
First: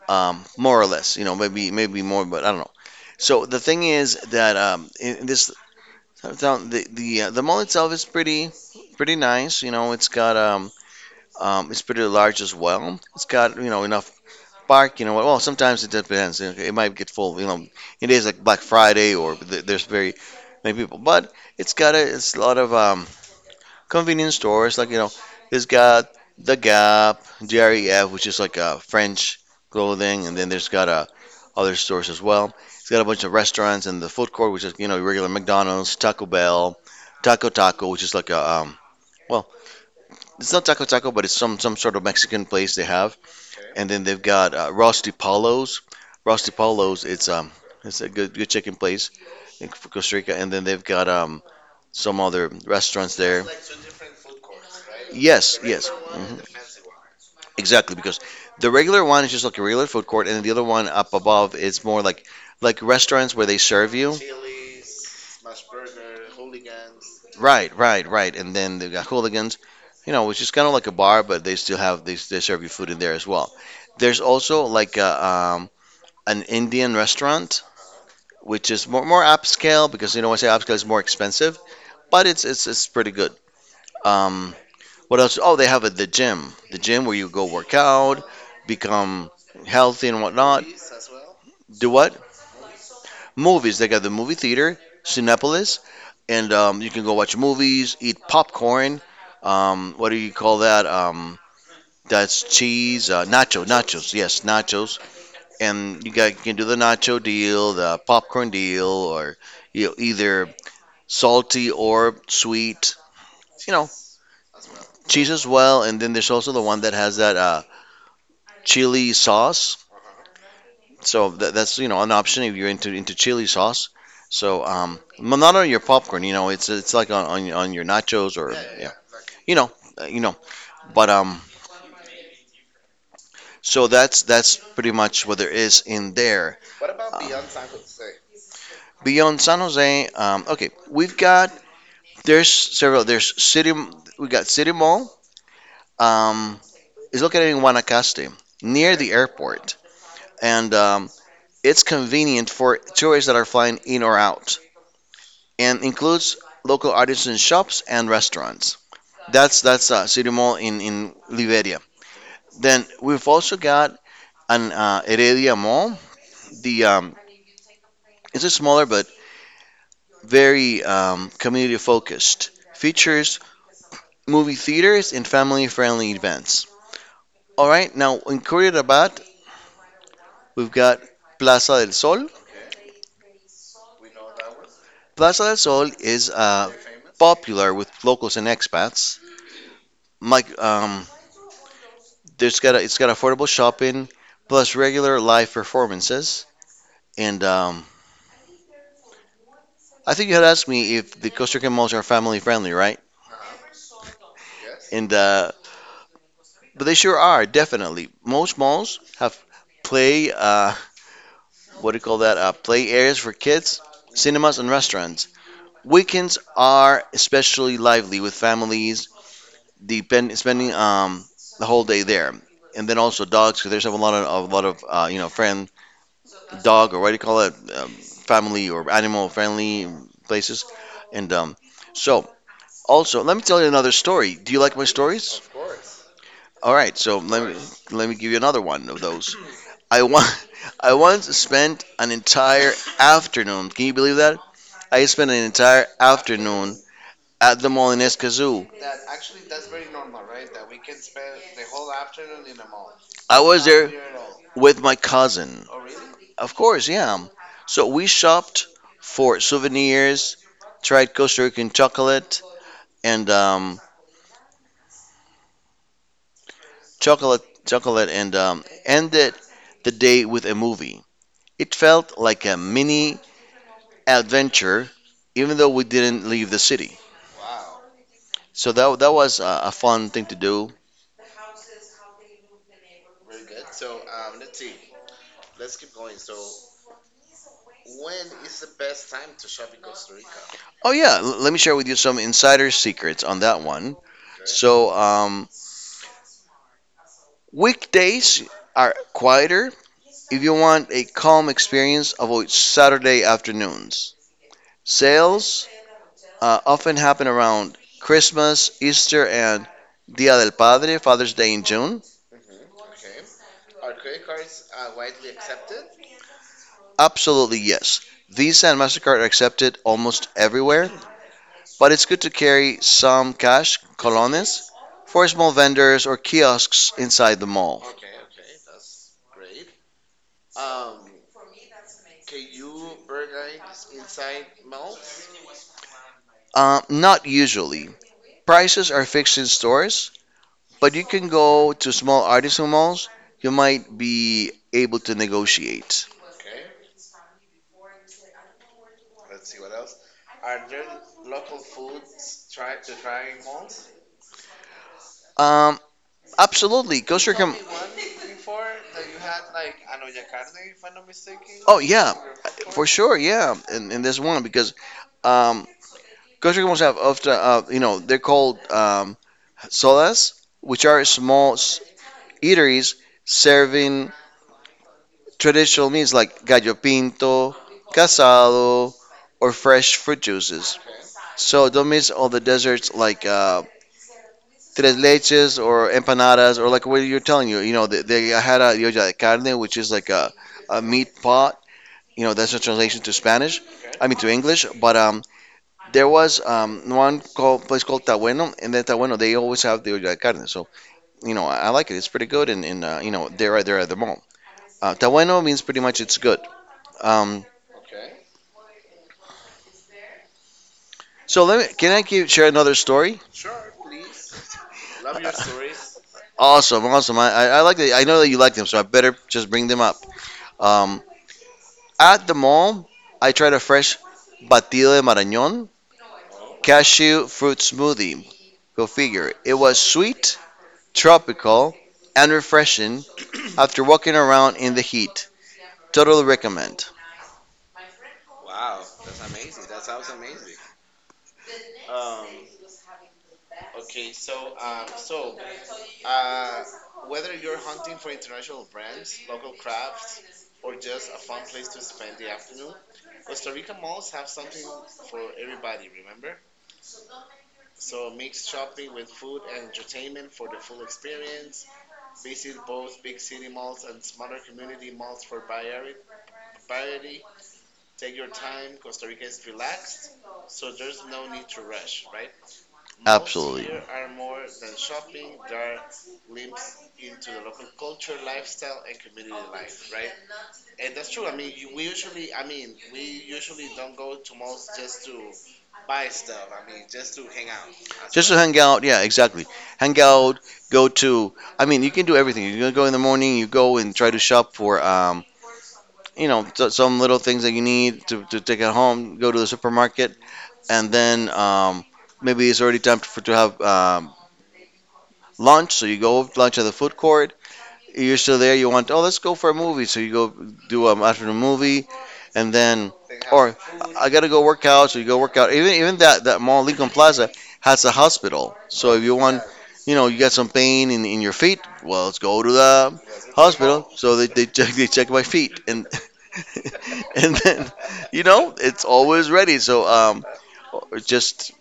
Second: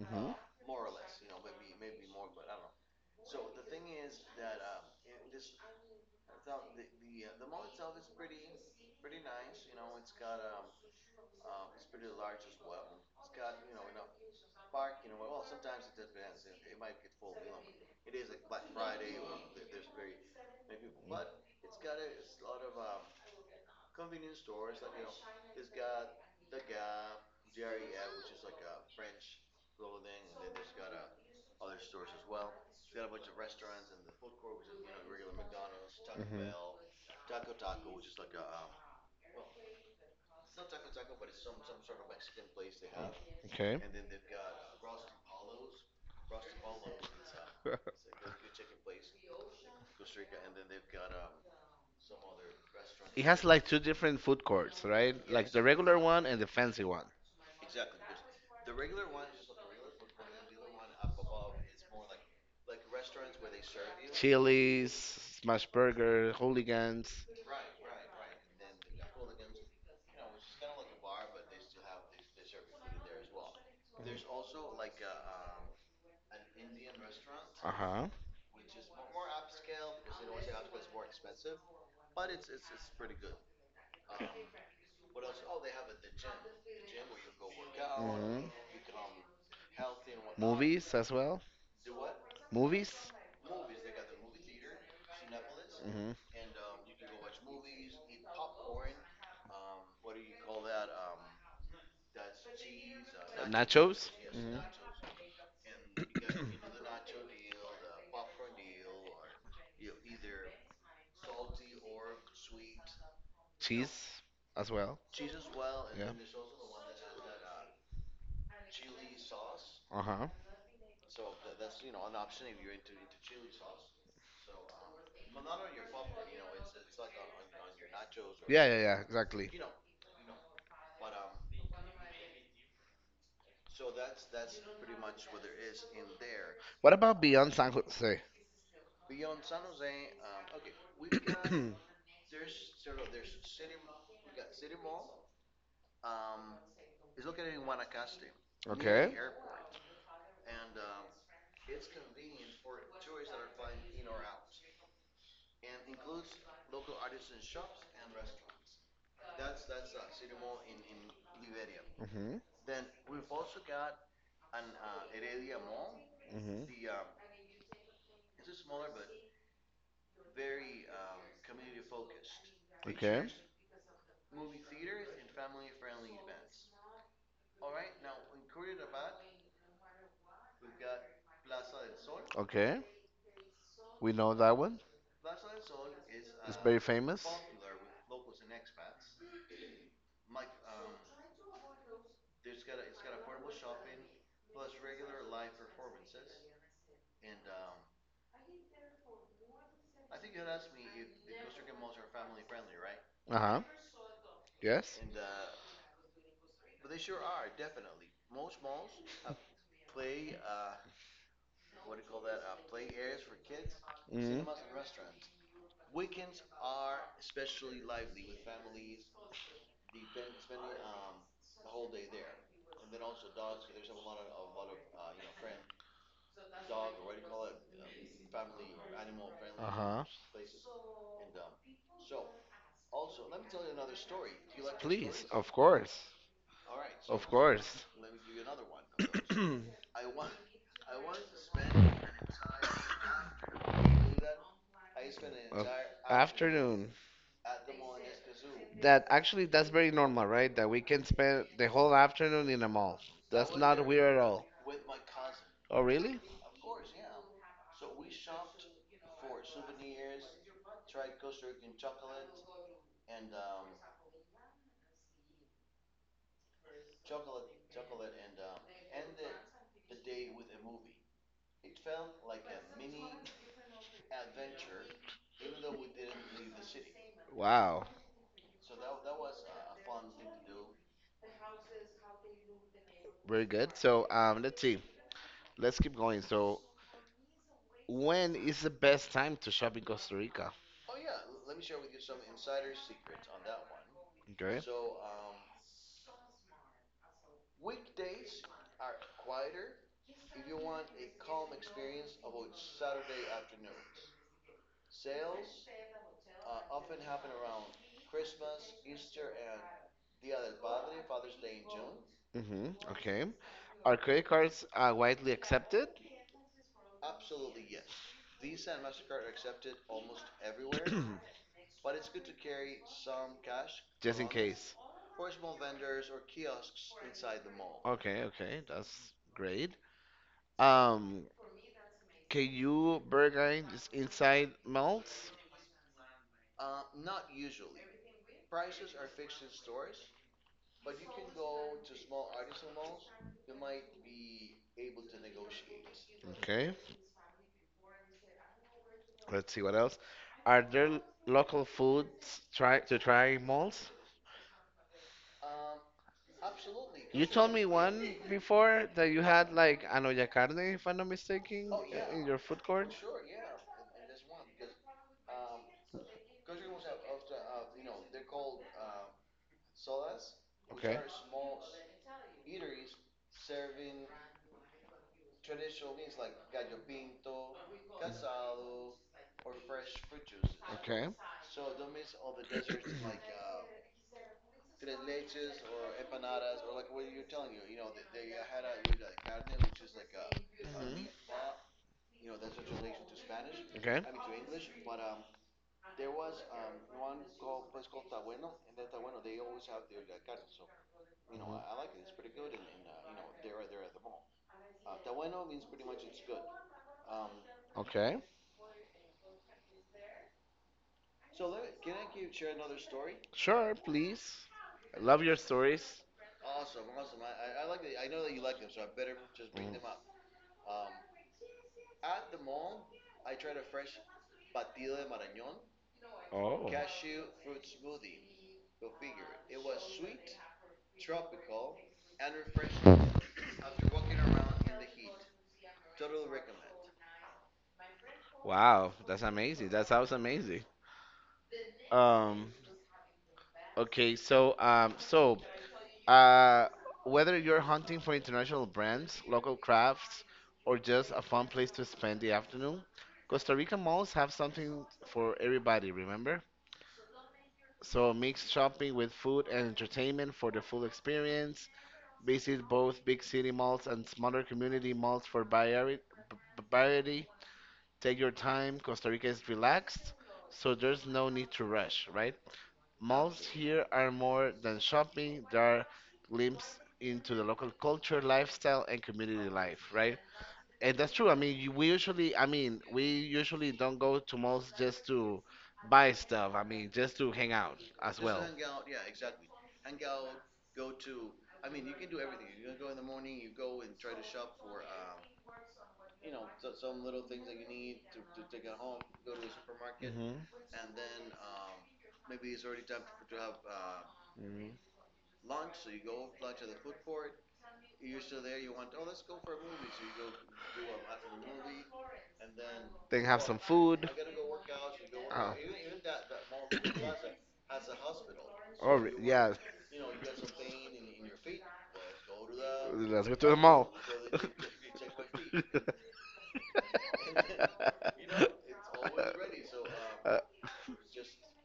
Speaker 1: hmm
Speaker 2: um, more or less. You know, maybe maybe more, but I don't know. So the thing is that um, in in this town, the the uh, the mall itself is pretty pretty nice. You know, it's got um, um, it's pretty large as well. It's got you know enough park. You know, well sometimes it depends. It it might get full. You know, in days like Black Friday or th- there's very many people, but it's got a it's a lot of um, convenience stores like you know it's got the Gap, D R E F, which is like uh, French clothing, and then there's got uh, other stores as well. It's got a bunch of restaurants and the food court, which is you know your regular McDonald's, Taco
Speaker 1: hmm
Speaker 2: Bell, Taco Taco, which is like a um, well, it's not Taco Taco, but it's some some sort of Mexican place they have,
Speaker 1: Okay.
Speaker 2: and then they've got uh, Rusty Palos, Rusty Palos. It's um it's a good good chicken place in Costa Rica, and then they've got um some other restaurants
Speaker 1: It
Speaker 2: there.
Speaker 1: has like two different food courts, right? Like
Speaker 2: Yes,
Speaker 1: the
Speaker 2: yes.
Speaker 1: regular one and
Speaker 2: Hmm.
Speaker 1: the fancy one.
Speaker 2: Exactly, because the regular one is just like a regular food court, and the other one up above is more like like restaurants where they serve you.
Speaker 1: Chili's, Smash Burger, Hooligans.
Speaker 2: Right, right, right. And then they got hooligans, you know, which is kind of like a bar, but they still have they, they serve you food in there as well. There's also like a, um, an Indian restaurant,
Speaker 1: Uh-huh.
Speaker 2: which is more more upscale, because you know when I say upscale it's more expensive, but it's it's it's pretty good. Um, what else? Oh, they have a, the gym, the gym where you go work out,
Speaker 1: hmm
Speaker 2: become healthy and whatnot.
Speaker 1: Movies as well.
Speaker 2: Do what?
Speaker 1: Movies.
Speaker 2: Movies. They got the movie theater, Cinepolis,
Speaker 1: hmm
Speaker 2: and um, you can go watch movies, eat popcorn. Um, what do you call that? Um, that's cheese, uh, nacho,
Speaker 1: Nachos.
Speaker 2: nachos. Yes,
Speaker 1: hmm
Speaker 2: nachos. And you got you can do the nacho deal, the popcorn deal, or you know, either salty or sweet. You know,
Speaker 1: Cheese as well.
Speaker 2: cheese as well. And
Speaker 1: Yeah.
Speaker 2: then there's also the one that has that uh, chili sauce.
Speaker 1: Uh huh.
Speaker 2: So that, that's you know an option if you're into into chili sauce. So um, m- not on your popcorn, you know, it's it's like on on, on your nachos or
Speaker 1: Yeah, yeah, yeah. Exactly.
Speaker 2: you know uh, you know. But um, so that's that's pretty much what there is in there.
Speaker 1: What about
Speaker 2: Um,
Speaker 1: beyond San Jose?
Speaker 2: Beyond San Jose, um, okay, we've got there's several there's city we got City Mall. Um, it's located in Guanacaste near
Speaker 1: Okay.
Speaker 2: the airport, and um, it's convenient for tourists that are flying in or out, and includes local artisan shops and restaurants. That's that's uh, City Mall in in Liberia.
Speaker 1: hmm
Speaker 2: Then we've also got an uh, Heredia Mall. The
Speaker 1: hmm
Speaker 2: um, It's a smaller but very um, community focused.
Speaker 1: Okay.
Speaker 2: Features movie theaters and family friendly events. All right, now in Curitiba we've got Plaza del Sol.
Speaker 1: Okay. We know that one.
Speaker 2: Plaza del Sol is
Speaker 1: It's
Speaker 2: uh,
Speaker 1: very famous.
Speaker 2: popular with locals and expats. Like um, There's got a, it's got affordable shopping plus regular live performances. And um, I think you had asked me if the Costa Rican malls are family friendly, right?
Speaker 1: Uh huh. Yes.
Speaker 2: And uh, But they sure are, definitely. Most malls have play uh, what do you call that? Uh, play areas for kids,
Speaker 1: hmm
Speaker 2: cinemas, and restaurants. Weekends are especially lively with families depend, spending um, the whole day there. And then also dogs, because there's a lot of a lot of uh, you know friends. Dog, or what do you call it, um, family or animal
Speaker 1: Uh
Speaker 2: friendly
Speaker 1: huh.
Speaker 2: places. And um, so, Also, let me tell you another story. Do you like my
Speaker 1: Please,
Speaker 2: stories?
Speaker 1: of course.
Speaker 2: All right, so
Speaker 1: Of
Speaker 2: let me
Speaker 1: course.
Speaker 2: let me give you another one of those. I want I once spent an entire afternoon. Can you believe that? I spent an
Speaker 1: of
Speaker 2: entire afternoon
Speaker 1: afternoon.
Speaker 2: at the mall in Escazú.
Speaker 1: That actually that's very normal, right? That we can spend the whole afternoon in a mall.
Speaker 2: I
Speaker 1: That's
Speaker 2: was
Speaker 1: not
Speaker 2: there
Speaker 1: weird at all.
Speaker 2: with my cousin.
Speaker 1: Oh, really?
Speaker 2: Of course, yeah. So we shopped for souvenirs, tried Costa Rican chocolate, and um, chocolate chocolate and um, ended the day with a movie. It felt like a mini adventure, even though we didn't leave the city.
Speaker 1: Wow.
Speaker 2: So that, that was a, a fun thing to do.
Speaker 1: Very good. So, um, let's see. Let's keep going. So, when is the best time to shop in Costa Rica?
Speaker 2: Oh yeah, l- let me share with you some insider secrets on that one.
Speaker 1: Okay.
Speaker 2: So um, weekdays are quieter. If you want a calm experience, avoid Saturday afternoons. Sales uh, often happen around Christmas, Easter, and Dia del Padre, Father's Day in June.
Speaker 1: Mm-hmm. Okay. Are credit cards uh, widely accepted?
Speaker 2: Absolutely, yes. Visa and MasterCard are accepted almost everywhere, but it's good to carry some cash,
Speaker 1: Just in
Speaker 2: colones,
Speaker 1: case.
Speaker 2: for small vendors or kiosks inside the mall.
Speaker 1: Okay, okay, that's great. Um, can you burger is inside melts?
Speaker 2: Uh, not usually. Prices are fixed in stores, but you can go to small artisan malls. You might be able to negotiate.
Speaker 1: Okay, let's see what else. Are there local foods try to try in malls?
Speaker 2: Um, Absolutely,
Speaker 1: You
Speaker 2: Costa
Speaker 1: told
Speaker 2: Rica.
Speaker 1: me one before that you had like anoya carne, if I'm not mistaken,
Speaker 2: Oh
Speaker 1: uh,
Speaker 2: yeah,
Speaker 1: in your food
Speaker 2: for
Speaker 1: court.
Speaker 2: sure, yeah. In, in this one because um, Costa Rica must have often, uh, you know, they're called um, sodas, which
Speaker 1: Okay,
Speaker 2: are small s- eateries serving traditional meals like gallo pinto, casado, or fresh fruit juices.
Speaker 1: okay, mhm, okay.
Speaker 2: So don't miss all the desserts like uh, tres leches or empanadas, or like what you're telling you. You know, they, they had a olla de carne, which is like a, a meat pot. You know, that's a translation to Spanish. I mean to English, but um, there was um, one called, place called Tabueno, and then Tabueno, they always have the olla de carne. So, you know, I, I like it. It's pretty good, and, and uh, you know, they're
Speaker 1: Mhm.
Speaker 2: right there at the mall. Uh, Tabueno means pretty much it's good. Um,
Speaker 1: Okay.
Speaker 2: so let me, can I give, share another story?
Speaker 1: Sure, please. I love your stories.
Speaker 2: Awesome, awesome. I, I, I like that. I know that you like them, so I better just bring
Speaker 1: Mm.
Speaker 2: them up. Um, at the mall, I tried a fresh batido de marañón,
Speaker 1: Oh.
Speaker 2: cashew fruit smoothie. Go figure. It was sweet, tropical, and refreshing after walking around in the heat. Totally recommend.
Speaker 1: Wow, that's amazing. That sounds amazing. Um, okay, so um, so uh, whether you're hunting for international brands, local crafts, or just a fun place to spend the afternoon, Costa Rica malls have something for everybody, remember? So mix shopping with food and entertainment for the full experience. Visit both big city malls and smaller community malls for variety. variety. Take your time. Costa Rica is relaxed, so there's no need to rush, right? Malls
Speaker 2: Absolutely.
Speaker 1: here are more than shopping, they are glimpses into the local culture, lifestyle, and community life, right? And that's true. I mean, you- we usually, I mean, we usually don't go to malls just to buy stuff. I mean, just to hang out as
Speaker 2: Just to
Speaker 1: well.
Speaker 2: hang out, yeah, exactly. Hang out, go to. I mean, you can do everything. You can go in the morning. You go and try to shop for, um, you know, so- some little things that you need to, to take at home. Go to the supermarket,
Speaker 1: Mm-hmm.
Speaker 2: and then um, maybe it's already time for to have um,
Speaker 1: hmm
Speaker 2: lunch. So you go lunch at the food court. You're still there. You want, oh, let's go for a movie. So you go do an afternoon movie, and then,
Speaker 1: Then have some
Speaker 2: or
Speaker 1: food.
Speaker 2: I gotta go work out. So you go work
Speaker 1: Oh,
Speaker 2: out. Even even that that mall, Lincoln Plaza, has a hospital.
Speaker 1: oh
Speaker 2: So if
Speaker 1: re-
Speaker 2: you want,
Speaker 1: yeah.
Speaker 2: you know, you got some pain in, in your feet, well, let's go to the
Speaker 1: Let's go to the mall.
Speaker 2: hospital. So they, they check they check my feet, and and then, you know, it's always ready. So um,
Speaker 1: uh, Uh,
Speaker 2: or just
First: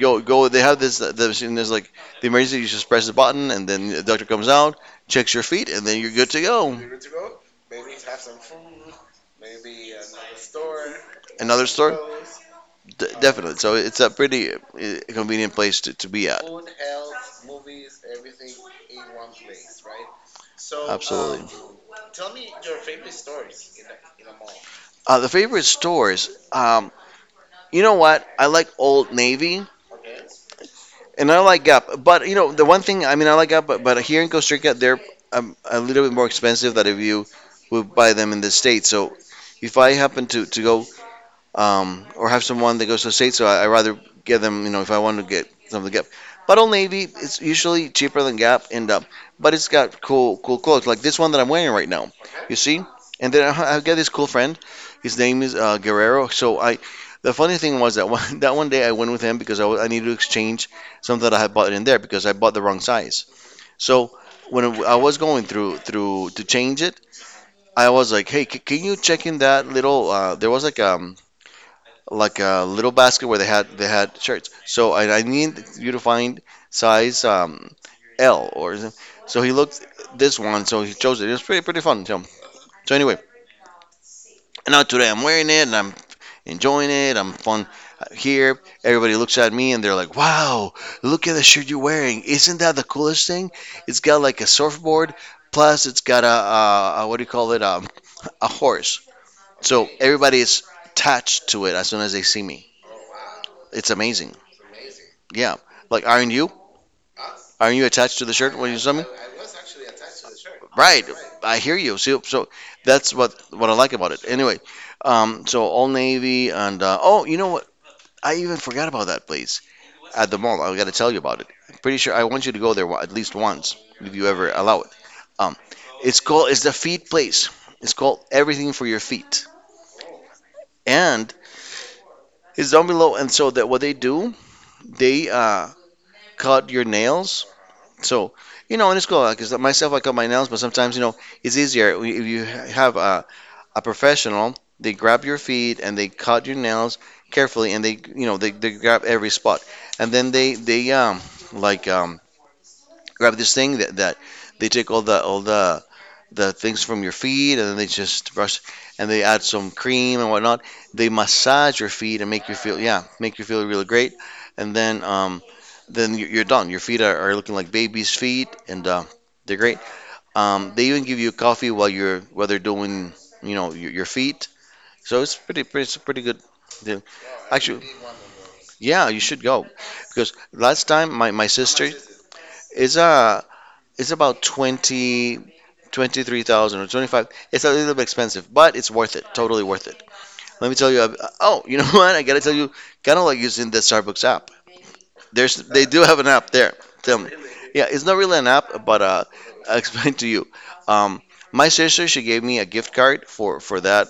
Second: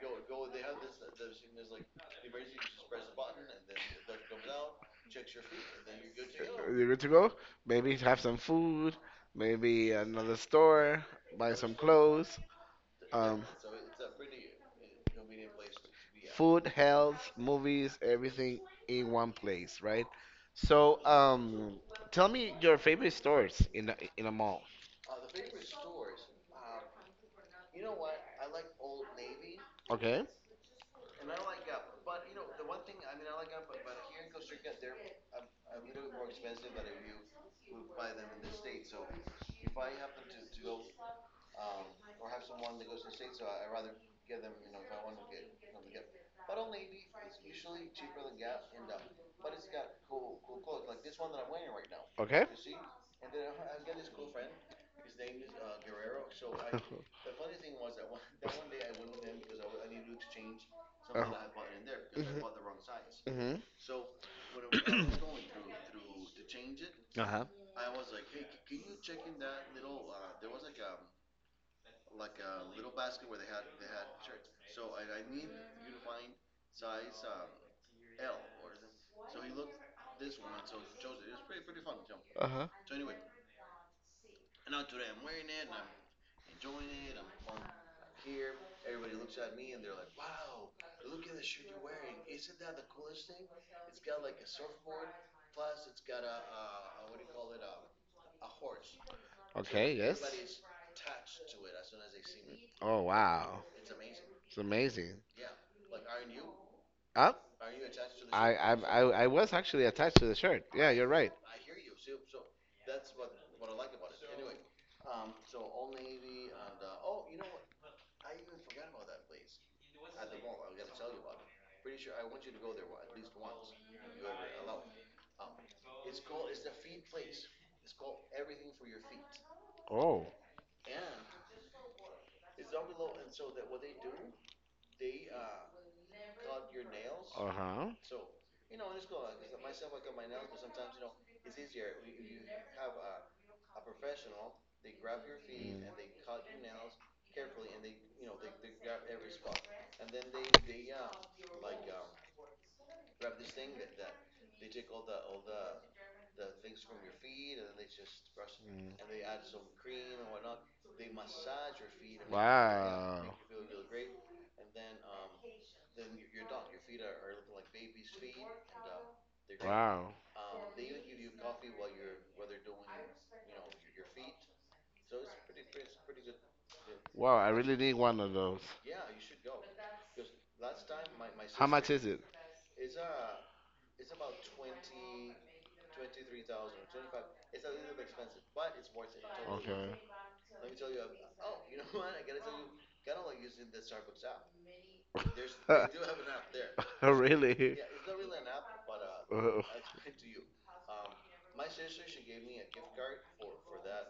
Speaker 2: go go. They have this the machine. There's like the emergency. You just press the button, and then the doctor comes out, checks your feet, and then you're good to
Speaker 1: Uh,
Speaker 2: go.
Speaker 1: you are good to go? Maybe have some food, maybe another store, buy
Speaker 2: Another
Speaker 1: some
Speaker 2: store,
Speaker 1: clothes.
Speaker 2: D-
Speaker 1: Um,
Speaker 2: definitely. So it's a pretty uh, convenient place to, to be at.
Speaker 1: food, health, movies, everything in one place, right? So,
Speaker 2: Absolutely.
Speaker 1: um, tell me your favorite stores in a, in a mall.
Speaker 2: Uh, the favorite stores. Um, you know what? I like Old Navy,
Speaker 1: Okay,
Speaker 2: and I like Gap. But you know the one thing. I mean, I like Gap, but, but here in Costa Rica, they're um, a little bit more expensive than if you would buy them in the States. So if I happen to to go um, or have someone that goes to the state. So I, I rather give them, you know, if I want to get something to Gap. But Old Navy, it's usually cheaper than Gap, and um, but it's got cool, cool clothes like this one that I'm wearing right now.
Speaker 1: okay.
Speaker 2: You see, and then I, I got this cool friend. His name is uh, Guerrero. So I, the funny thing was that one that one day I went with him because I, wa- I needed to exchange something that I had
Speaker 1: Uh-huh.
Speaker 2: bought in there because I bought the wrong size.
Speaker 1: Mhm. Mhm.
Speaker 2: So when I was going through through to change it,
Speaker 1: Uh-huh.
Speaker 2: I was like, hey, c- can you check in that little? Uh, there was like um like a little basket where they had they had shirts. So I I need you to find size um, L, or is it? So he looked this one, so he chose it. It was pretty pretty fun. So
Speaker 1: Uh-huh.
Speaker 2: so anyway, and now today I'm wearing it and I'm enjoying it. I'm fun Uh, here, everybody looks at me and they're like, "Wow, look at the shirt you're wearing! Isn't that the coolest thing? It's got like a surfboard, plus it's got a, a, a what do you call it? Um, a horse." So
Speaker 1: Okay. Yes.
Speaker 2: everybody is attached to it as soon as they see me.
Speaker 1: Oh wow,
Speaker 2: It's amazing.
Speaker 1: it's amazing.
Speaker 2: Yeah. Like, aren't you?
Speaker 1: Huh?
Speaker 2: Aren't you attached to the
Speaker 1: I
Speaker 2: shirt
Speaker 1: I
Speaker 2: when you send
Speaker 1: I
Speaker 2: me?
Speaker 1: I was actually attached to the shirt. Yeah,
Speaker 2: Right.
Speaker 1: you're right.
Speaker 2: I hear you. See, so that's what what I like about it. Anyway, um, so Old Navy and uh, oh, you know what? I even forgot about that place at the mall. I got to tell you about it. I'm pretty sure I want you to go there wa- at least once if you ever allow it. Um, it's called, it's the feet place. It's called Everything for Your Feet,
Speaker 1: Oh.
Speaker 2: and it's down below. And so that what they do, they uh, cut your nails.
Speaker 1: Uh huh.
Speaker 2: So, you know, and it's cool because myself, I cut my nails, but sometimes, you know, it's easier if you have a, a professional. They grab your feet
Speaker 1: Mm.
Speaker 2: and they cut your nails carefully, and they, you know, they, they grab every spot, and then they they um like um grab this thing that, that they take all the all the the things from your feet, and then they just brush, and they
Speaker 1: Mm.
Speaker 2: add some cream and whatnot. They massage your feet and make you feel, yeah,
Speaker 1: Wow.
Speaker 2: make you feel really great. And then, um, then you- you're done. Your feet are, are looking like baby's feet, and uh, they're great.
Speaker 1: Wow.
Speaker 2: Um, they even give you coffee while you're while they're doing, you know, your, your feet. So it's pretty, pretty, it's a pretty good deal.
Speaker 1: Wow, I really
Speaker 2: Actually,
Speaker 1: need one of those.
Speaker 2: yeah, you should go because last time my, my
Speaker 1: How
Speaker 2: sister
Speaker 1: much is it?
Speaker 2: is a it's about twenty, twenty-three thousand or twenty-five. It's a little bit expensive, but it's worth it. Totally worth
Speaker 1: Okay.
Speaker 2: it. Let me tell you. uh, Oh, you know what? I gotta tell you, kind of like using the Starbucks app. There's they do have an app there. Tell me.
Speaker 1: Really?
Speaker 2: Yeah, it's not really an app, but uh,
Speaker 1: Uh,
Speaker 2: I'll explain to you. Um, my sister she gave me a gift card for for that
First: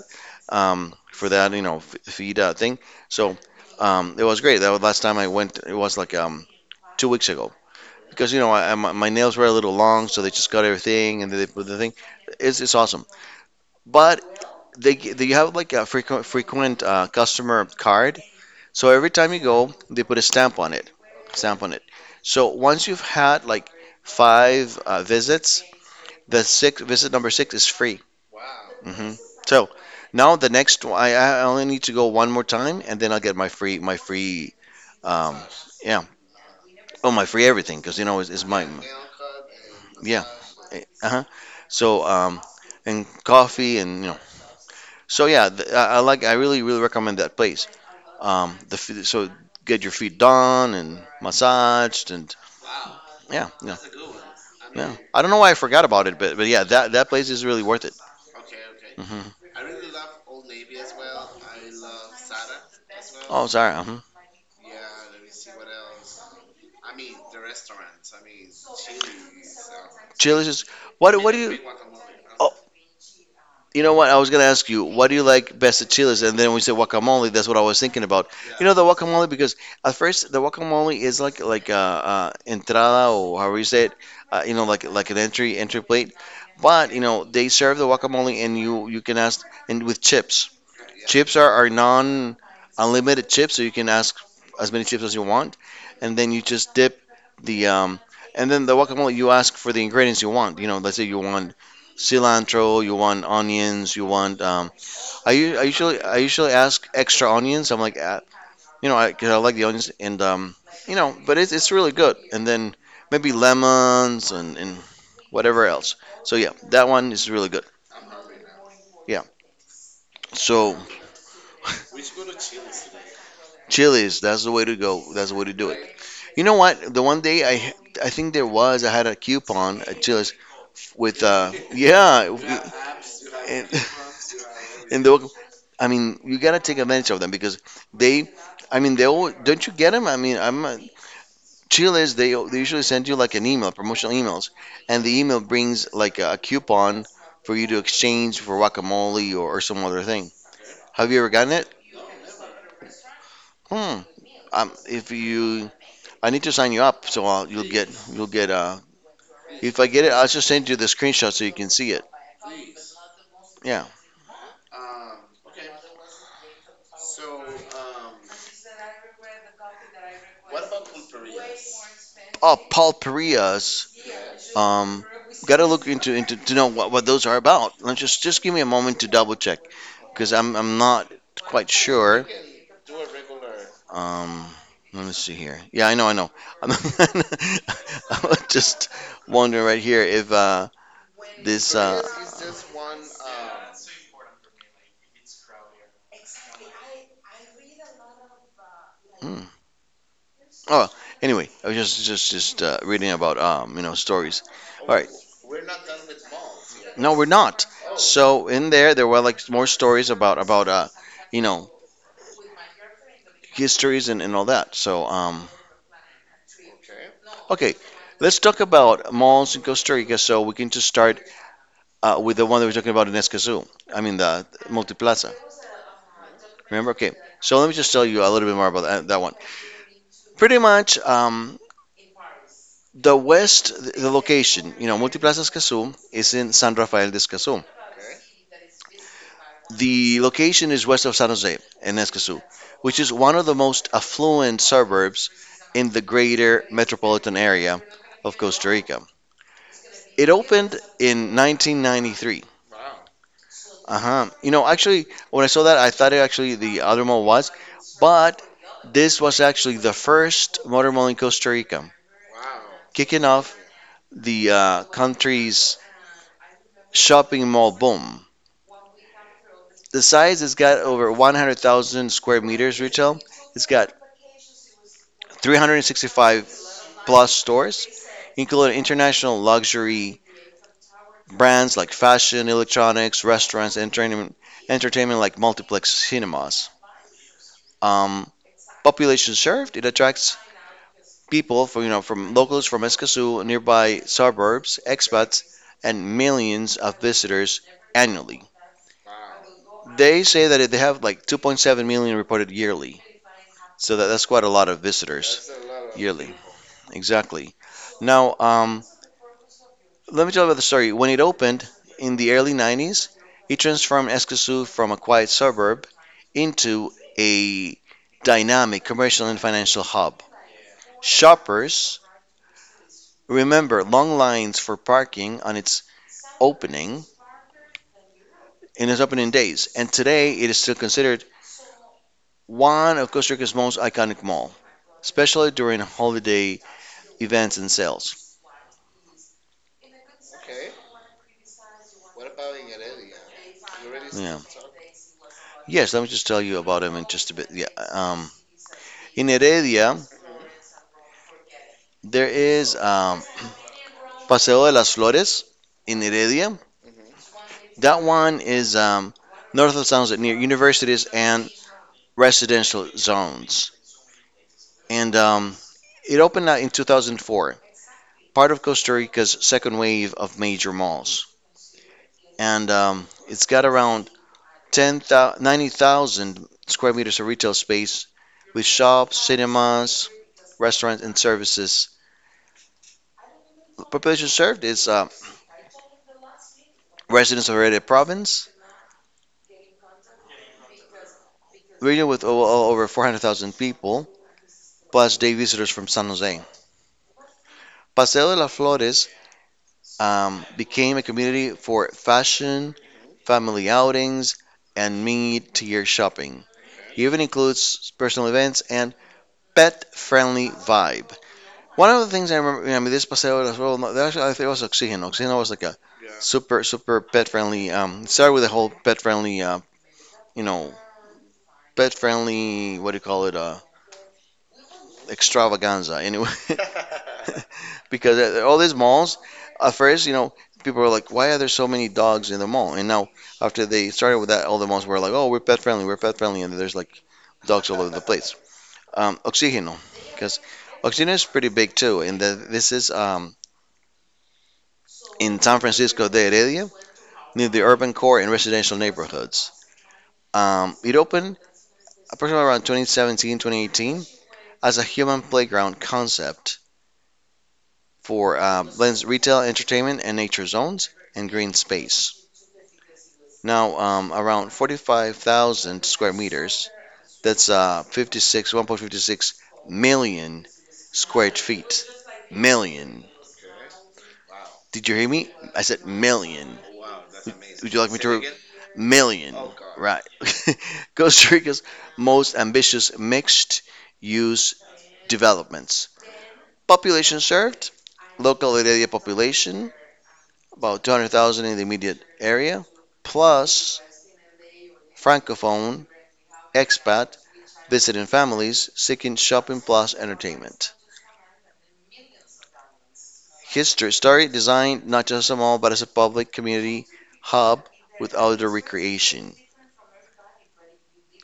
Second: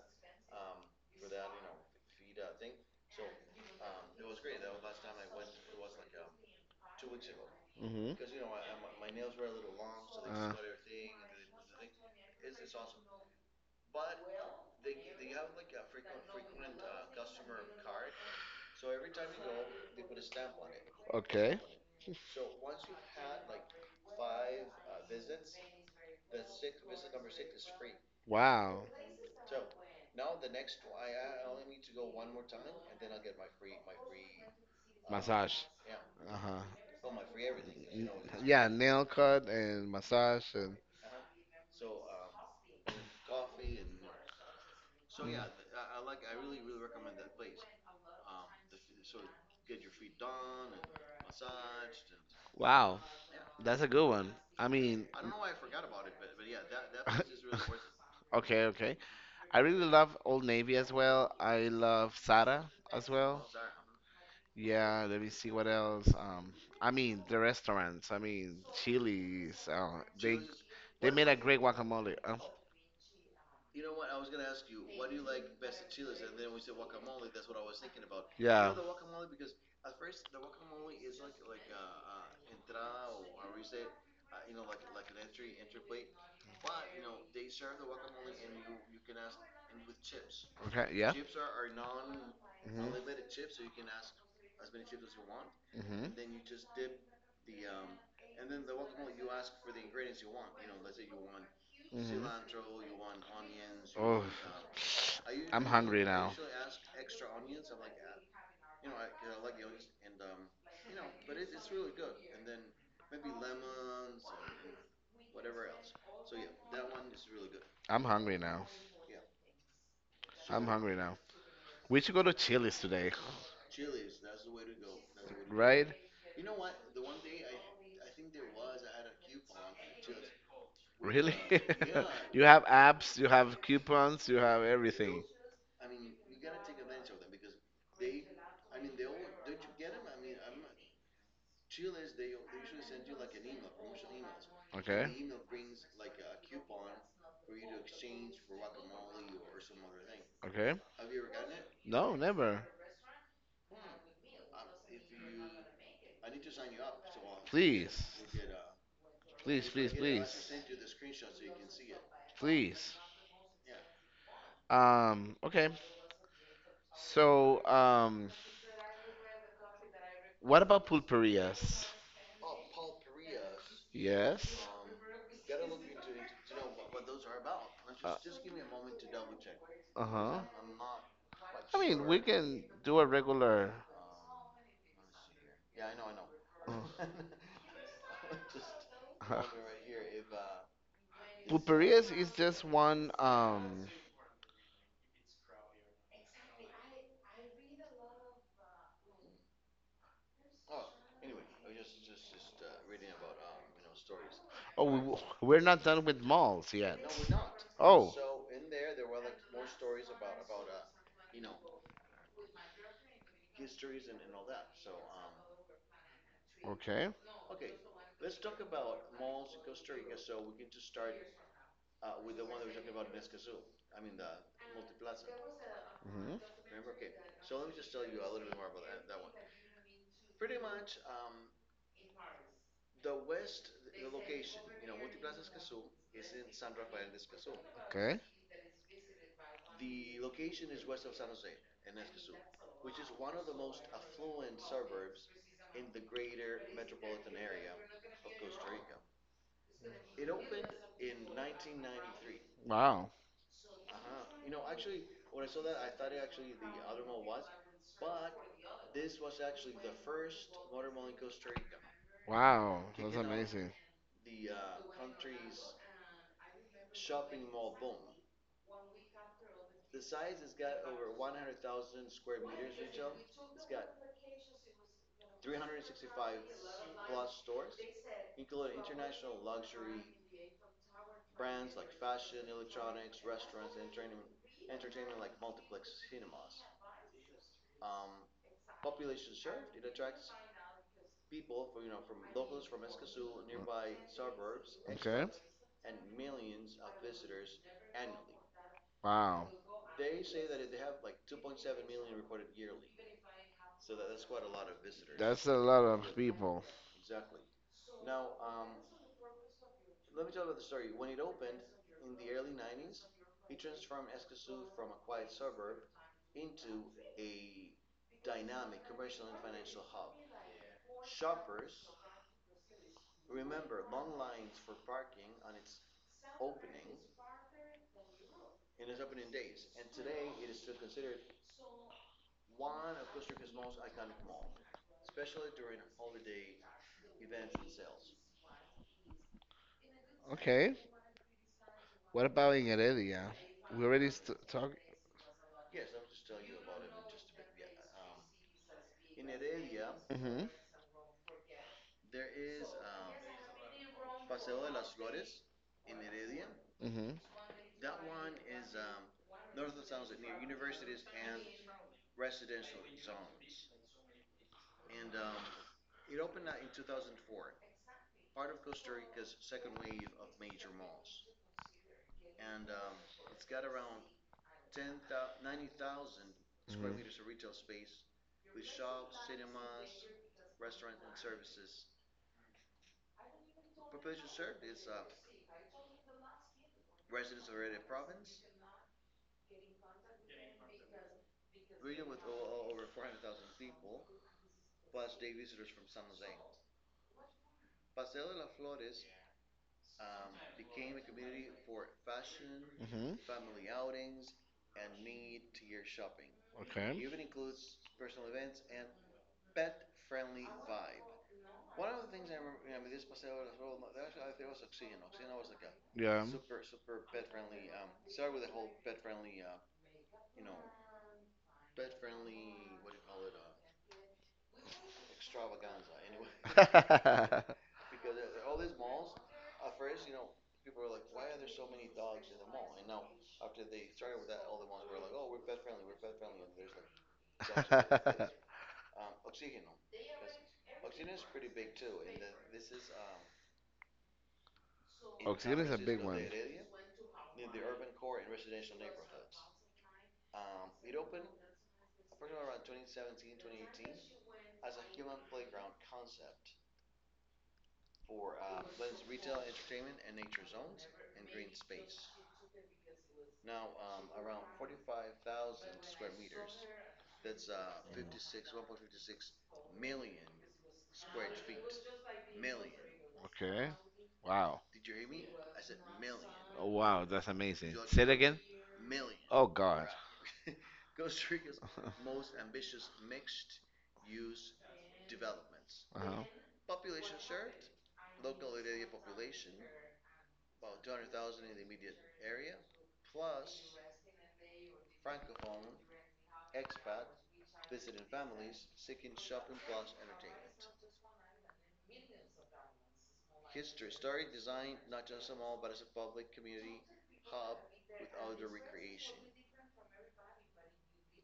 Speaker 2: um for that you know f- feed uh, thing. So um, it was great. That was last time I went. It was like um two weeks ago
Speaker 1: mhm.
Speaker 2: because you know I, I- my, my nails were a little long, so they just
Speaker 1: Uh,
Speaker 2: cut everything and they put the thing. It's, it's awesome. But they g- they have like a frequent frequent uh, customer card, so every time you go, they put a stamp on it,
Speaker 1: okay.
Speaker 2: stamp on it. So once you've had like five uh, visits, the six visit number six is free.
Speaker 1: Wow.
Speaker 2: hmm So now the next one, I, I only need to go one more time, and then I'll get my free my free um
Speaker 1: Massage.
Speaker 2: yeah
Speaker 1: Uh huh.
Speaker 2: oh my free everything because you know it's, it's
Speaker 1: Yeah,
Speaker 2: mine.
Speaker 1: nail cut and
Speaker 2: Yeah.
Speaker 1: massage and.
Speaker 2: Eh, Uh-huh. So, um, and coffee and you know. So yeah, th I, I like I really really recommend that place. Um, the f- so get your feet done and massaged and
Speaker 1: Wow,
Speaker 2: yeah, yeah,
Speaker 1: that's a good one. I
Speaker 2: yeah.
Speaker 1: mean,
Speaker 2: I don't know why I forgot about it, but but yeah, that that place is really worth it.
Speaker 1: okay, okay.
Speaker 2: hmm
Speaker 1: I really love Old Navy as well. I love Sara as well.
Speaker 2: Oh, sorry. Uh-huh.
Speaker 1: Yeah, let me see what else. Um, I mean the restaurants. I mean Chili's. Uh, they
Speaker 2: Chili's is
Speaker 1: they
Speaker 2: what
Speaker 1: made
Speaker 2: what
Speaker 1: a
Speaker 2: do you?
Speaker 1: great guacamole. Uh,
Speaker 2: Oh, you know what? I was gonna ask you, what do you like best at Chili's? And then we said guacamole. That's what I was thinking about. You know
Speaker 1: yeah.
Speaker 2: the guacamole because at first the guacamole is like like uh, uh, entrada or however you say it. Uh, you know like like an entry entry plate, but you know they serve the guacamole and you you can ask and with chips.
Speaker 1: Okay. Yeah.
Speaker 2: Chips are, are non Unlimited chips,
Speaker 1: Mm-hmm.
Speaker 2: so you can ask as many chips as you want, and then you just dip the um, and then the guacamole you ask for the ingredients you want. You know, let's say you want
Speaker 1: Mm-hmm.
Speaker 2: cilantro, you want onions, you
Speaker 1: Oh,
Speaker 2: want um, I, u- I
Speaker 1: I'm
Speaker 2: usually
Speaker 1: hungry
Speaker 2: I
Speaker 1: now.
Speaker 2: usually ask extra onions. I'm like, uh, you know, I, 'cause I like the onions and um, you know, but it's it's really good. And then maybe lemons and and whatever else. So yeah, that one is really good.
Speaker 1: I'm hungry now.
Speaker 2: Yeah.
Speaker 1: I'm
Speaker 2: So
Speaker 1: hungry now. We should go to Chili's today,
Speaker 2: chilies, that's the way to go. That's the way to do it.
Speaker 1: right?
Speaker 2: You know what? The one day I I think there was I had a coupon uh, just with
Speaker 1: Really?
Speaker 2: uh yeah
Speaker 1: You have apps. You have
Speaker 2: and,
Speaker 1: coupons. You have
Speaker 2: and
Speaker 1: everything.
Speaker 2: the I mean you gotta take advantage of them because they I mean they all don't you get them? I mean I'm uh, Chiles they they usually send you like an email promotional emails
Speaker 1: Okay.
Speaker 2: and the email brings like a, a coupon for you to exchange for guacamole or, or some other thing.
Speaker 1: Okay.
Speaker 2: Have you ever gotten it?
Speaker 1: No, never.
Speaker 2: Hmm. Um, if you I need to sign you up so I'll, You'll get
Speaker 1: Please.
Speaker 2: you'll get uh
Speaker 1: Please,
Speaker 2: if I
Speaker 1: please,
Speaker 2: get it, I'll just
Speaker 1: please.
Speaker 2: send you the screenshot so you can see it.
Speaker 1: Please.
Speaker 2: Yeah.
Speaker 1: Um, okay. So, um, what about pulperias?
Speaker 2: Oh, pulperias.
Speaker 1: Yes.
Speaker 2: Um, Gotta look into, into to know what, what those are about. Let's
Speaker 1: Uh,
Speaker 2: just just give me a moment to double check because
Speaker 1: uh-huh.
Speaker 2: I'm I'm not quite
Speaker 1: I mean, we
Speaker 2: sure.
Speaker 1: can do a regular
Speaker 2: Um, Let me see here. Yeah, I know, I know. I'm,
Speaker 1: uh,
Speaker 2: just wondering right here if uh this uh.
Speaker 1: pulperias is just one um
Speaker 2: Hmm. Oh, anyway, I was just just just uh, reading about um you know stories. All right.
Speaker 1: Oh, we, we're not done with malls yet.
Speaker 2: No, we're not.
Speaker 1: Oh.
Speaker 2: So in there, there were like more stories about about uh, you know, histories and, and all that. So um,
Speaker 1: Okay.
Speaker 2: okay, let's talk about malls in Costa Rica. So we can just start uh, with the one that we're talking about in Escazú. I mean the Multiplaza.
Speaker 1: Hmm.
Speaker 2: Remember? Okay. So let me just tell you a little bit more about that, that one. Pretty much, um, the west, the location, you know, Multiplaza Escazú is in San Rafael de Escazú.
Speaker 1: Okay.
Speaker 2: The location is west of San Jose in Escazú, which is one of the most affluent suburbs in the greater metropolitan area of Costa Rica. It opened in nineteen ninety-three.
Speaker 1: Wow.
Speaker 2: Uh huh. You know, actually, when I saw that, I thought it actually the other mall was, but this was actually the first modern mall in Costa Rica,
Speaker 1: Wow.
Speaker 2: kicking off the uh, country's shopping mall boom. The size has got over one hundred thousand square meters retail. It's got three hundred sixty-five plus stores, including international luxury brands like fashion, electronics, restaurants, and entertainment, entertainment like multiplex cinemas. Um, population served, it attracts people from, you know, from locals from Eskasu, nearby suburbs,
Speaker 1: Expats.
Speaker 2: expats, and millions of visitors annually.
Speaker 1: Wow.
Speaker 2: They say that they have like two point seven million reported yearly, so that, that's quite a lot of visitors
Speaker 1: A lot
Speaker 2: yearly.
Speaker 1: people.
Speaker 2: Exactly. Now, um, Let me tell you about the story. When it opened in the early nineties, it transformed Escazú from a quiet suburb into a dynamic commercial and financial hub. Shoppers remember long lines for parking on its opening in its opening days, and today it is still considered one of Costa Rica's most iconic malls, especially during holiday events and sales.
Speaker 1: Okay. What about in Heredia? We already st
Speaker 2: Yeah.
Speaker 1: talk.
Speaker 2: Yes, let me just tell you about them in just a bit. Yeah. Um, in Heredia,
Speaker 1: Mm-hmm.
Speaker 2: there is um, Paseo de las Flores in Heredia.
Speaker 1: Mm-hmm.
Speaker 2: That one is um, north of towns near universities and residential zones. And um, It opened uh, in two thousand four, part of Costa Rica's second wave of major malls. And um, It's got around ten, ninety thousand square meters of retail space with shops, cinemas, restaurants, and services. The population served is uh, residents of Heredia province, region with over four hundred thousand people, plus day visitors from San Jose. Paseo de las Flores um, became a community for fashion,
Speaker 1: Mm-hmm. Hmm.
Speaker 2: family outings, and mid-tier shopping.
Speaker 1: Okay.
Speaker 2: It even includes personal events and pet-friendly vibe. One of the things I remember, I mean, this Paseo de las Flores, no, actually, I think it was Oxygen. Oxygen was like a
Speaker 1: Yeah.
Speaker 2: super, super pet-friendly. Um, started with the whole pet-friendly, uh, you know, pet-friendly. What do you call it? Uh, extravaganza. Anyway. Because at all these malls, at first, you know, people were like, why are there so many dogs in the mall? And now, after they started with that, all the malls were like, oh, we're pet friendly, we're pet friendly, and there's like dogs all over the place. Um, Oxígeno, because Oxígeno is pretty big too, and the, this is um, in San Francisco de Heredia, near the urban core and residential neighborhoods. Um, it opened approximately around twenty seventeen, twenty eighteen as a human playground concept for um, Lynn's retail, entertainment, and nature zones and green space. Now, um, around forty-five thousand square meters, that's uh, fifty-six, one point five six million square feet. Million.
Speaker 1: Okay. Wow.
Speaker 2: Did you hear me? I said million.
Speaker 1: Oh, wow, that's
Speaker 2: Would
Speaker 1: amazing.
Speaker 2: you like me
Speaker 1: Say it
Speaker 2: to? Re-
Speaker 1: again.
Speaker 2: million.
Speaker 1: Oh God.
Speaker 2: Right. Costa Rica's most ambitious mixed use developments.
Speaker 1: Uh-huh.
Speaker 2: Population served, local area population, about two hundred thousand in the immediate area, plus francophone, expat, visiting families seeking shopping plus entertainment. History story designed not just a mall but as a public community hub with outdoor recreation,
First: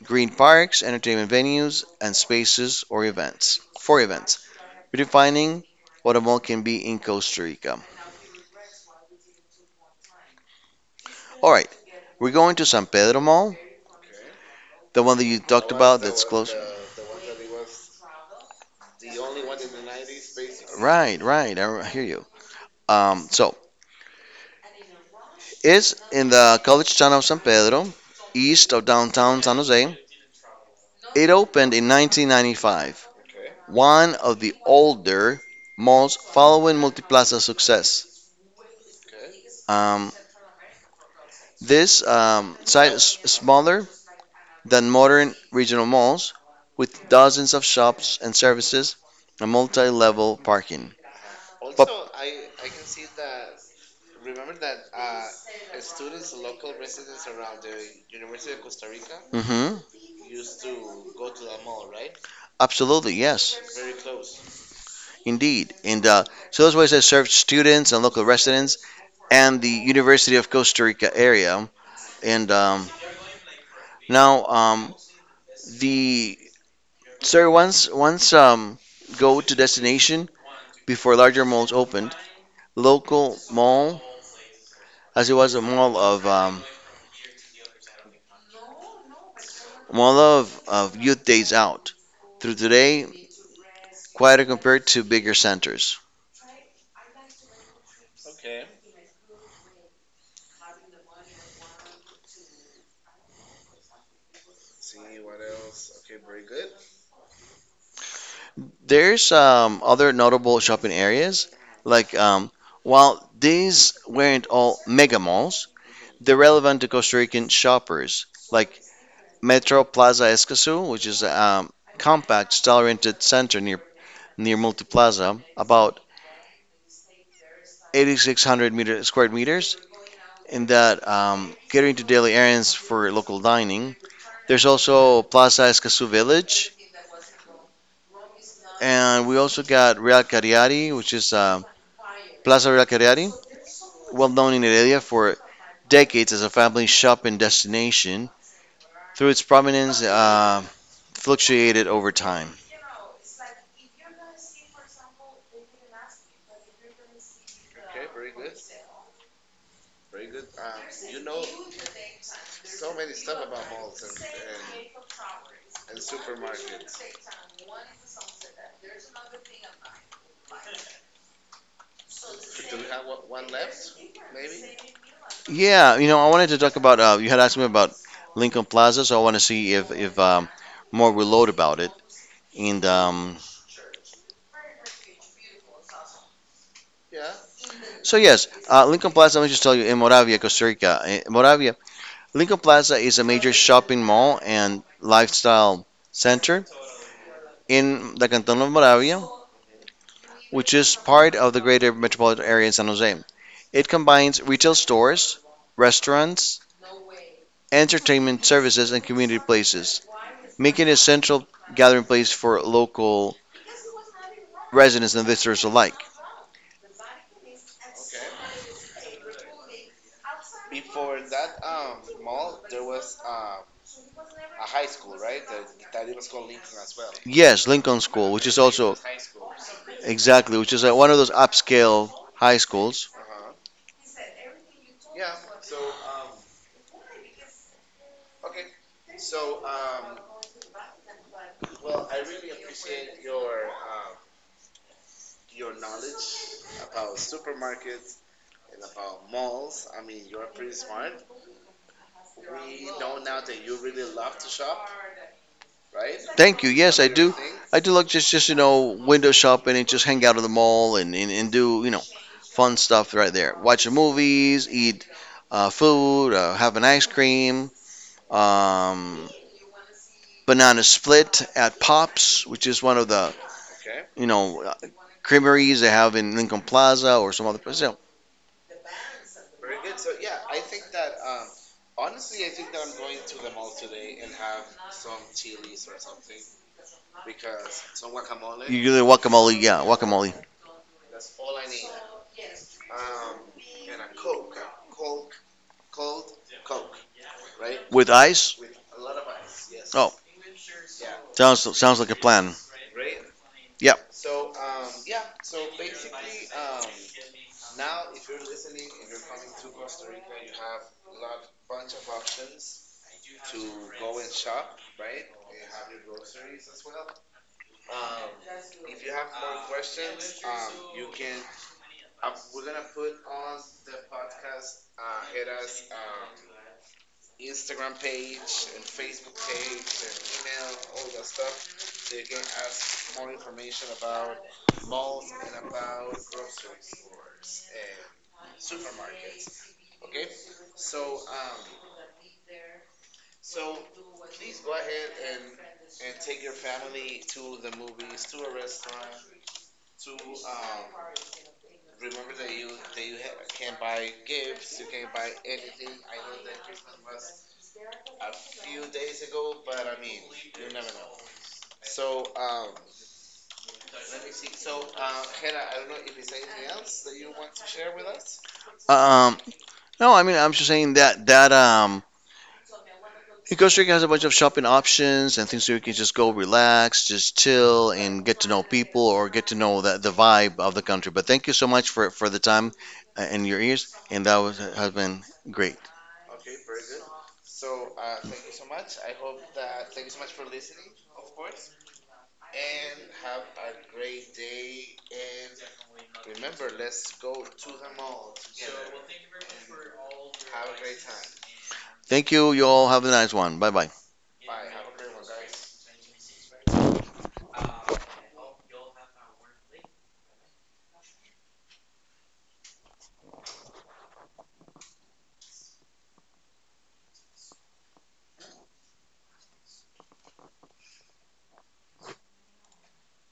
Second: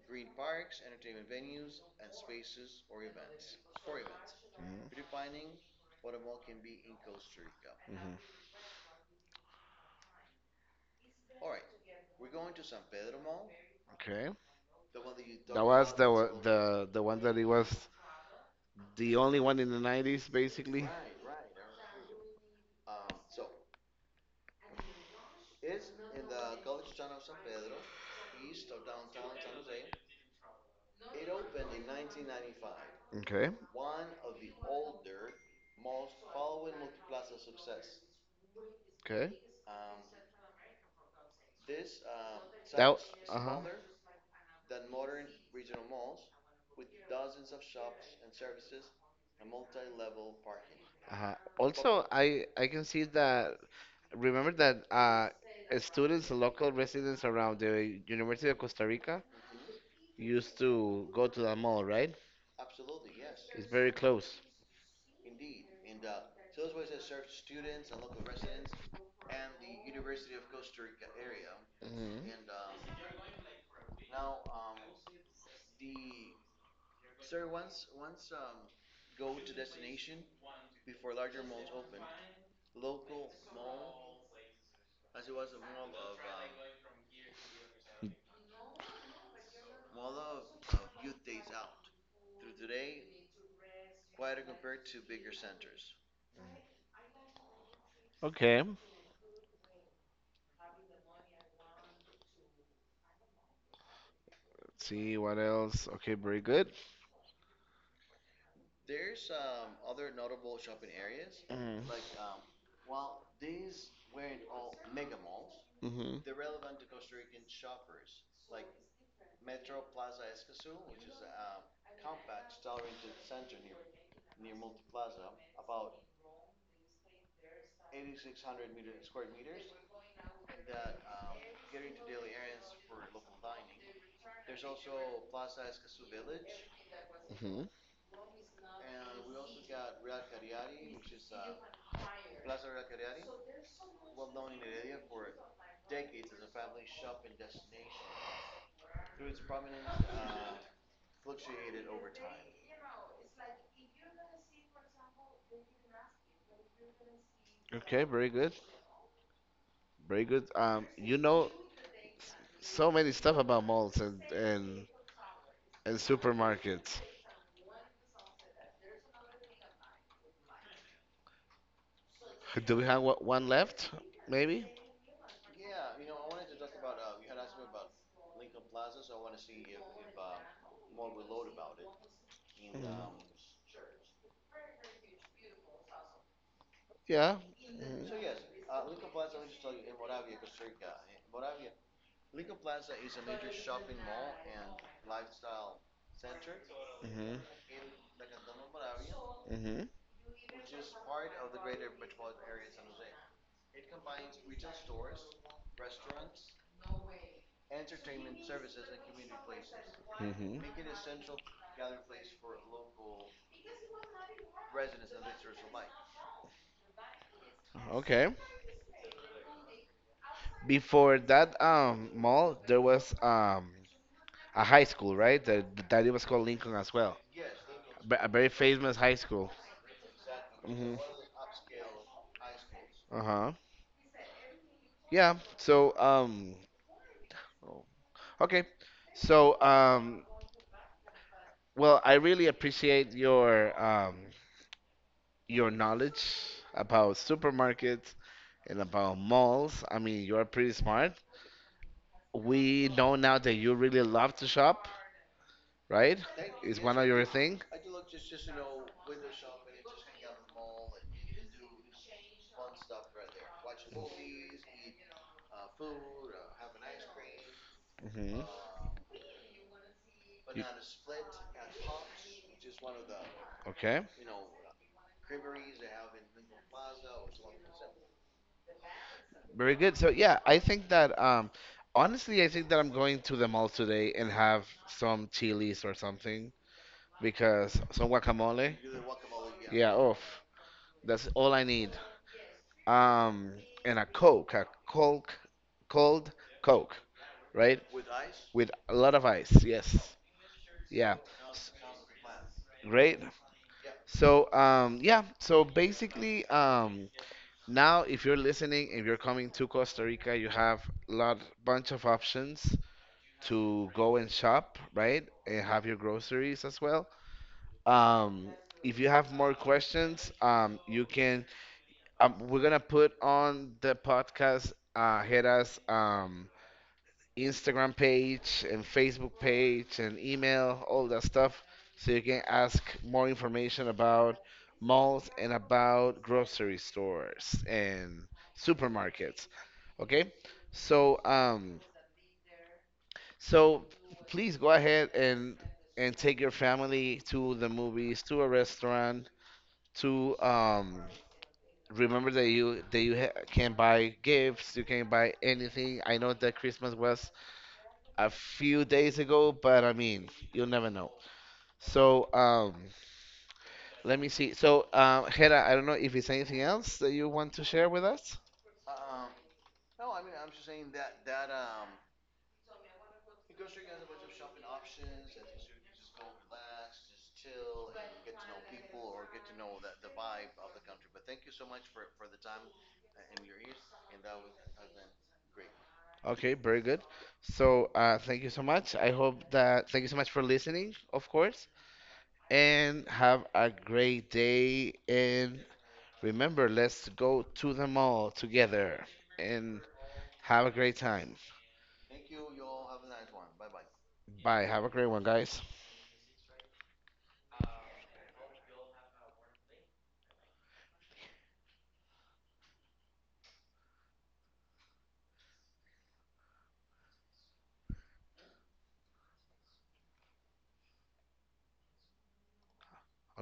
Speaker 2: green parks, entertainment venues, and spaces or events for events,
Speaker 1: Hmm.
Speaker 2: redefining what a mall can be in Costa Rica.
Speaker 1: Hmm.
Speaker 2: All right, we're going to San Pedro Mall,
Speaker 1: Okay.
Speaker 2: the one that you talked
Speaker 1: Was
Speaker 2: about
Speaker 1: the
Speaker 2: that's
Speaker 1: wa-
Speaker 2: close.
Speaker 1: the the one that it was the only one in the nineties basically.
Speaker 2: Right, right. I hear you. Um, so is in the college town of San Pedro, east of downtown San Jose. It opened in nineteen ninety-five,
Speaker 1: Okay.
Speaker 2: one of the older malls following Multiplaza's success.
Speaker 1: Okay.
Speaker 2: Um, this um, site
Speaker 1: That
Speaker 2: is
Speaker 1: uh-huh.
Speaker 2: smaller than modern regional malls, with dozens of shops and services and multi-level parking.
Speaker 1: Uh-huh.
Speaker 2: Pop-
Speaker 1: Also, I I can see that remember that uh students, local residents around the University of Costa Rica
Speaker 2: mhm.
Speaker 1: used to go to the mall, right?
Speaker 2: Absolutely, yes,
Speaker 1: It's very close.
Speaker 2: indeed. And uh, so that's why I said serve students and local residents and the University of Costa Rica area.
Speaker 1: Hmm.
Speaker 2: And um, now um, the sir once once um, go to destination before larger malls opened, local mall as it was a mall of um, mall of, of youth days out. Through today, quieter compared to bigger centers.
Speaker 1: Okay. Let's see what else. Okay, very good.
Speaker 2: There's um, other notable shopping areas
Speaker 1: Mm.
Speaker 2: like um, while these weren't all mega malls,
Speaker 1: Hmm.
Speaker 2: they're relevant to Costa Rican shoppers like Metro Plaza Escazú, which is a um, compact, style-oriented center near near Multiplaza, about eight thousand six hundred meter, square meters, in that um, catering to daily errands for local dining. There's also Plaza Escazú Village,
Speaker 1: Hmm.
Speaker 2: and we also got Real Cariati, which is uh, Plaza Real Cariati, well known in Heredia for decades as a family shopping destination. Through its prominence, uh, fluctuated over time.
Speaker 1: Okay, very good. Very good. Um, you know so many stuff about malls and and, and supermarkets. Do we have one one left? Maybe?
Speaker 2: Yeah, you know, I wanted to talk about uh, you had asked me about Lincoln Plaza, so I want to see if if um, more we load about it. And
Speaker 1: Hmm.
Speaker 2: um,
Speaker 1: Yeah. Hmm.
Speaker 2: so Yes, uh, Lincoln Plaza. Let me just tell you, in Moravia, Costa Rica, eh, Moravia, Lincoln Plaza is a major shopping mall and lifestyle center
Speaker 1: Hmm.
Speaker 2: in the Canton of Moravia,
Speaker 1: Hmm.
Speaker 2: which is part of the greater metropolitan area in San Jose. It combines retail stores, restaurants, entertainment services, and community places,
Speaker 1: Hmm.
Speaker 2: making it a central gathering place for local residents and visitors alike.
Speaker 1: Okay. Before that um mall, there was um a high school, right? That that it was called Lincoln as well.
Speaker 2: Yes, Lincoln
Speaker 1: Ve- A
Speaker 2: School, which
Speaker 1: very
Speaker 2: is also
Speaker 1: famous high school.
Speaker 2: exactly, which is
Speaker 1: Hmm.
Speaker 2: uh, one of those upscale high schools.
Speaker 1: Uh-huh. Yeah. So um okay. So um well, I really appreciate your um your knowledge about supermarkets and about malls. I mean, you're pretty smart. We know now that you really love to shop, right?
Speaker 2: Thank you.
Speaker 1: Is one
Speaker 2: Yes,
Speaker 1: of
Speaker 2: I
Speaker 1: your
Speaker 2: do.
Speaker 1: thing?
Speaker 2: I do like just just you know window shopping and just hang out at the mall and, and, and do you know fun stuff right there. Watch the movies, eat uh, food, uh, have an ice cream,
Speaker 1: Hmm.
Speaker 2: um, banana split at Pops, which is one of the
Speaker 1: Okay,
Speaker 2: you know uh, creameries they have in Lincoln Plaza or some other place. You know,
Speaker 1: very good. So yeah, I think that um, honestly, I think that I'm going to the mall today and have some chilies or something because some guacamole.
Speaker 2: you do the guacamole, yeah,
Speaker 1: Yeah, oh,
Speaker 2: guacamole.
Speaker 1: that's all I need. Um, and a Coke, a Coke, cold Coke, right?
Speaker 2: With ice.
Speaker 1: With a lot of ice.
Speaker 2: Oh,
Speaker 1: Yes. Yeah. S-
Speaker 2: sounds sounds like a plan.
Speaker 1: Great.
Speaker 2: Yep.
Speaker 1: So um, yeah. So basically um. Now, if you're listening, if you're coming to Costa Rica, you have lot bunch of options to go and shop, right? And have your groceries as well. Um, if you have more questions, um, you can. Um, we're gonna put on the podcast uh, Hera's um, Instagram page and Facebook page and email, all that stuff, so you can ask more information about malls and about grocery stores and supermarkets. Okay. So um so please go ahead and and take your family to the movies, to a restaurant, to um remember that you that you ha can buy gifts, you can buy anything. I know that Christmas was a few days ago, but I mean, you'll never know. So um let me see. So um Hera, I don't know if it's anything else that you want to share with us.
Speaker 2: Um, no, I mean I'm just saying that that um, Costa Rica has a bunch of shopping options and things so you can just go relax, just chill, and get to know people or get to know the, the vibe of the country. But thank you so much for for the time uh, and your ears, and that was, has been great.
Speaker 1: Okay, very good. So, uh, thank you so much. I hope that thank you so much for listening, of course, and have a great day. And remember, let's go to the mall together and have a great time.
Speaker 2: Thank you. You all have a nice one. Bye bye.
Speaker 1: Bye. Have a great one, guys.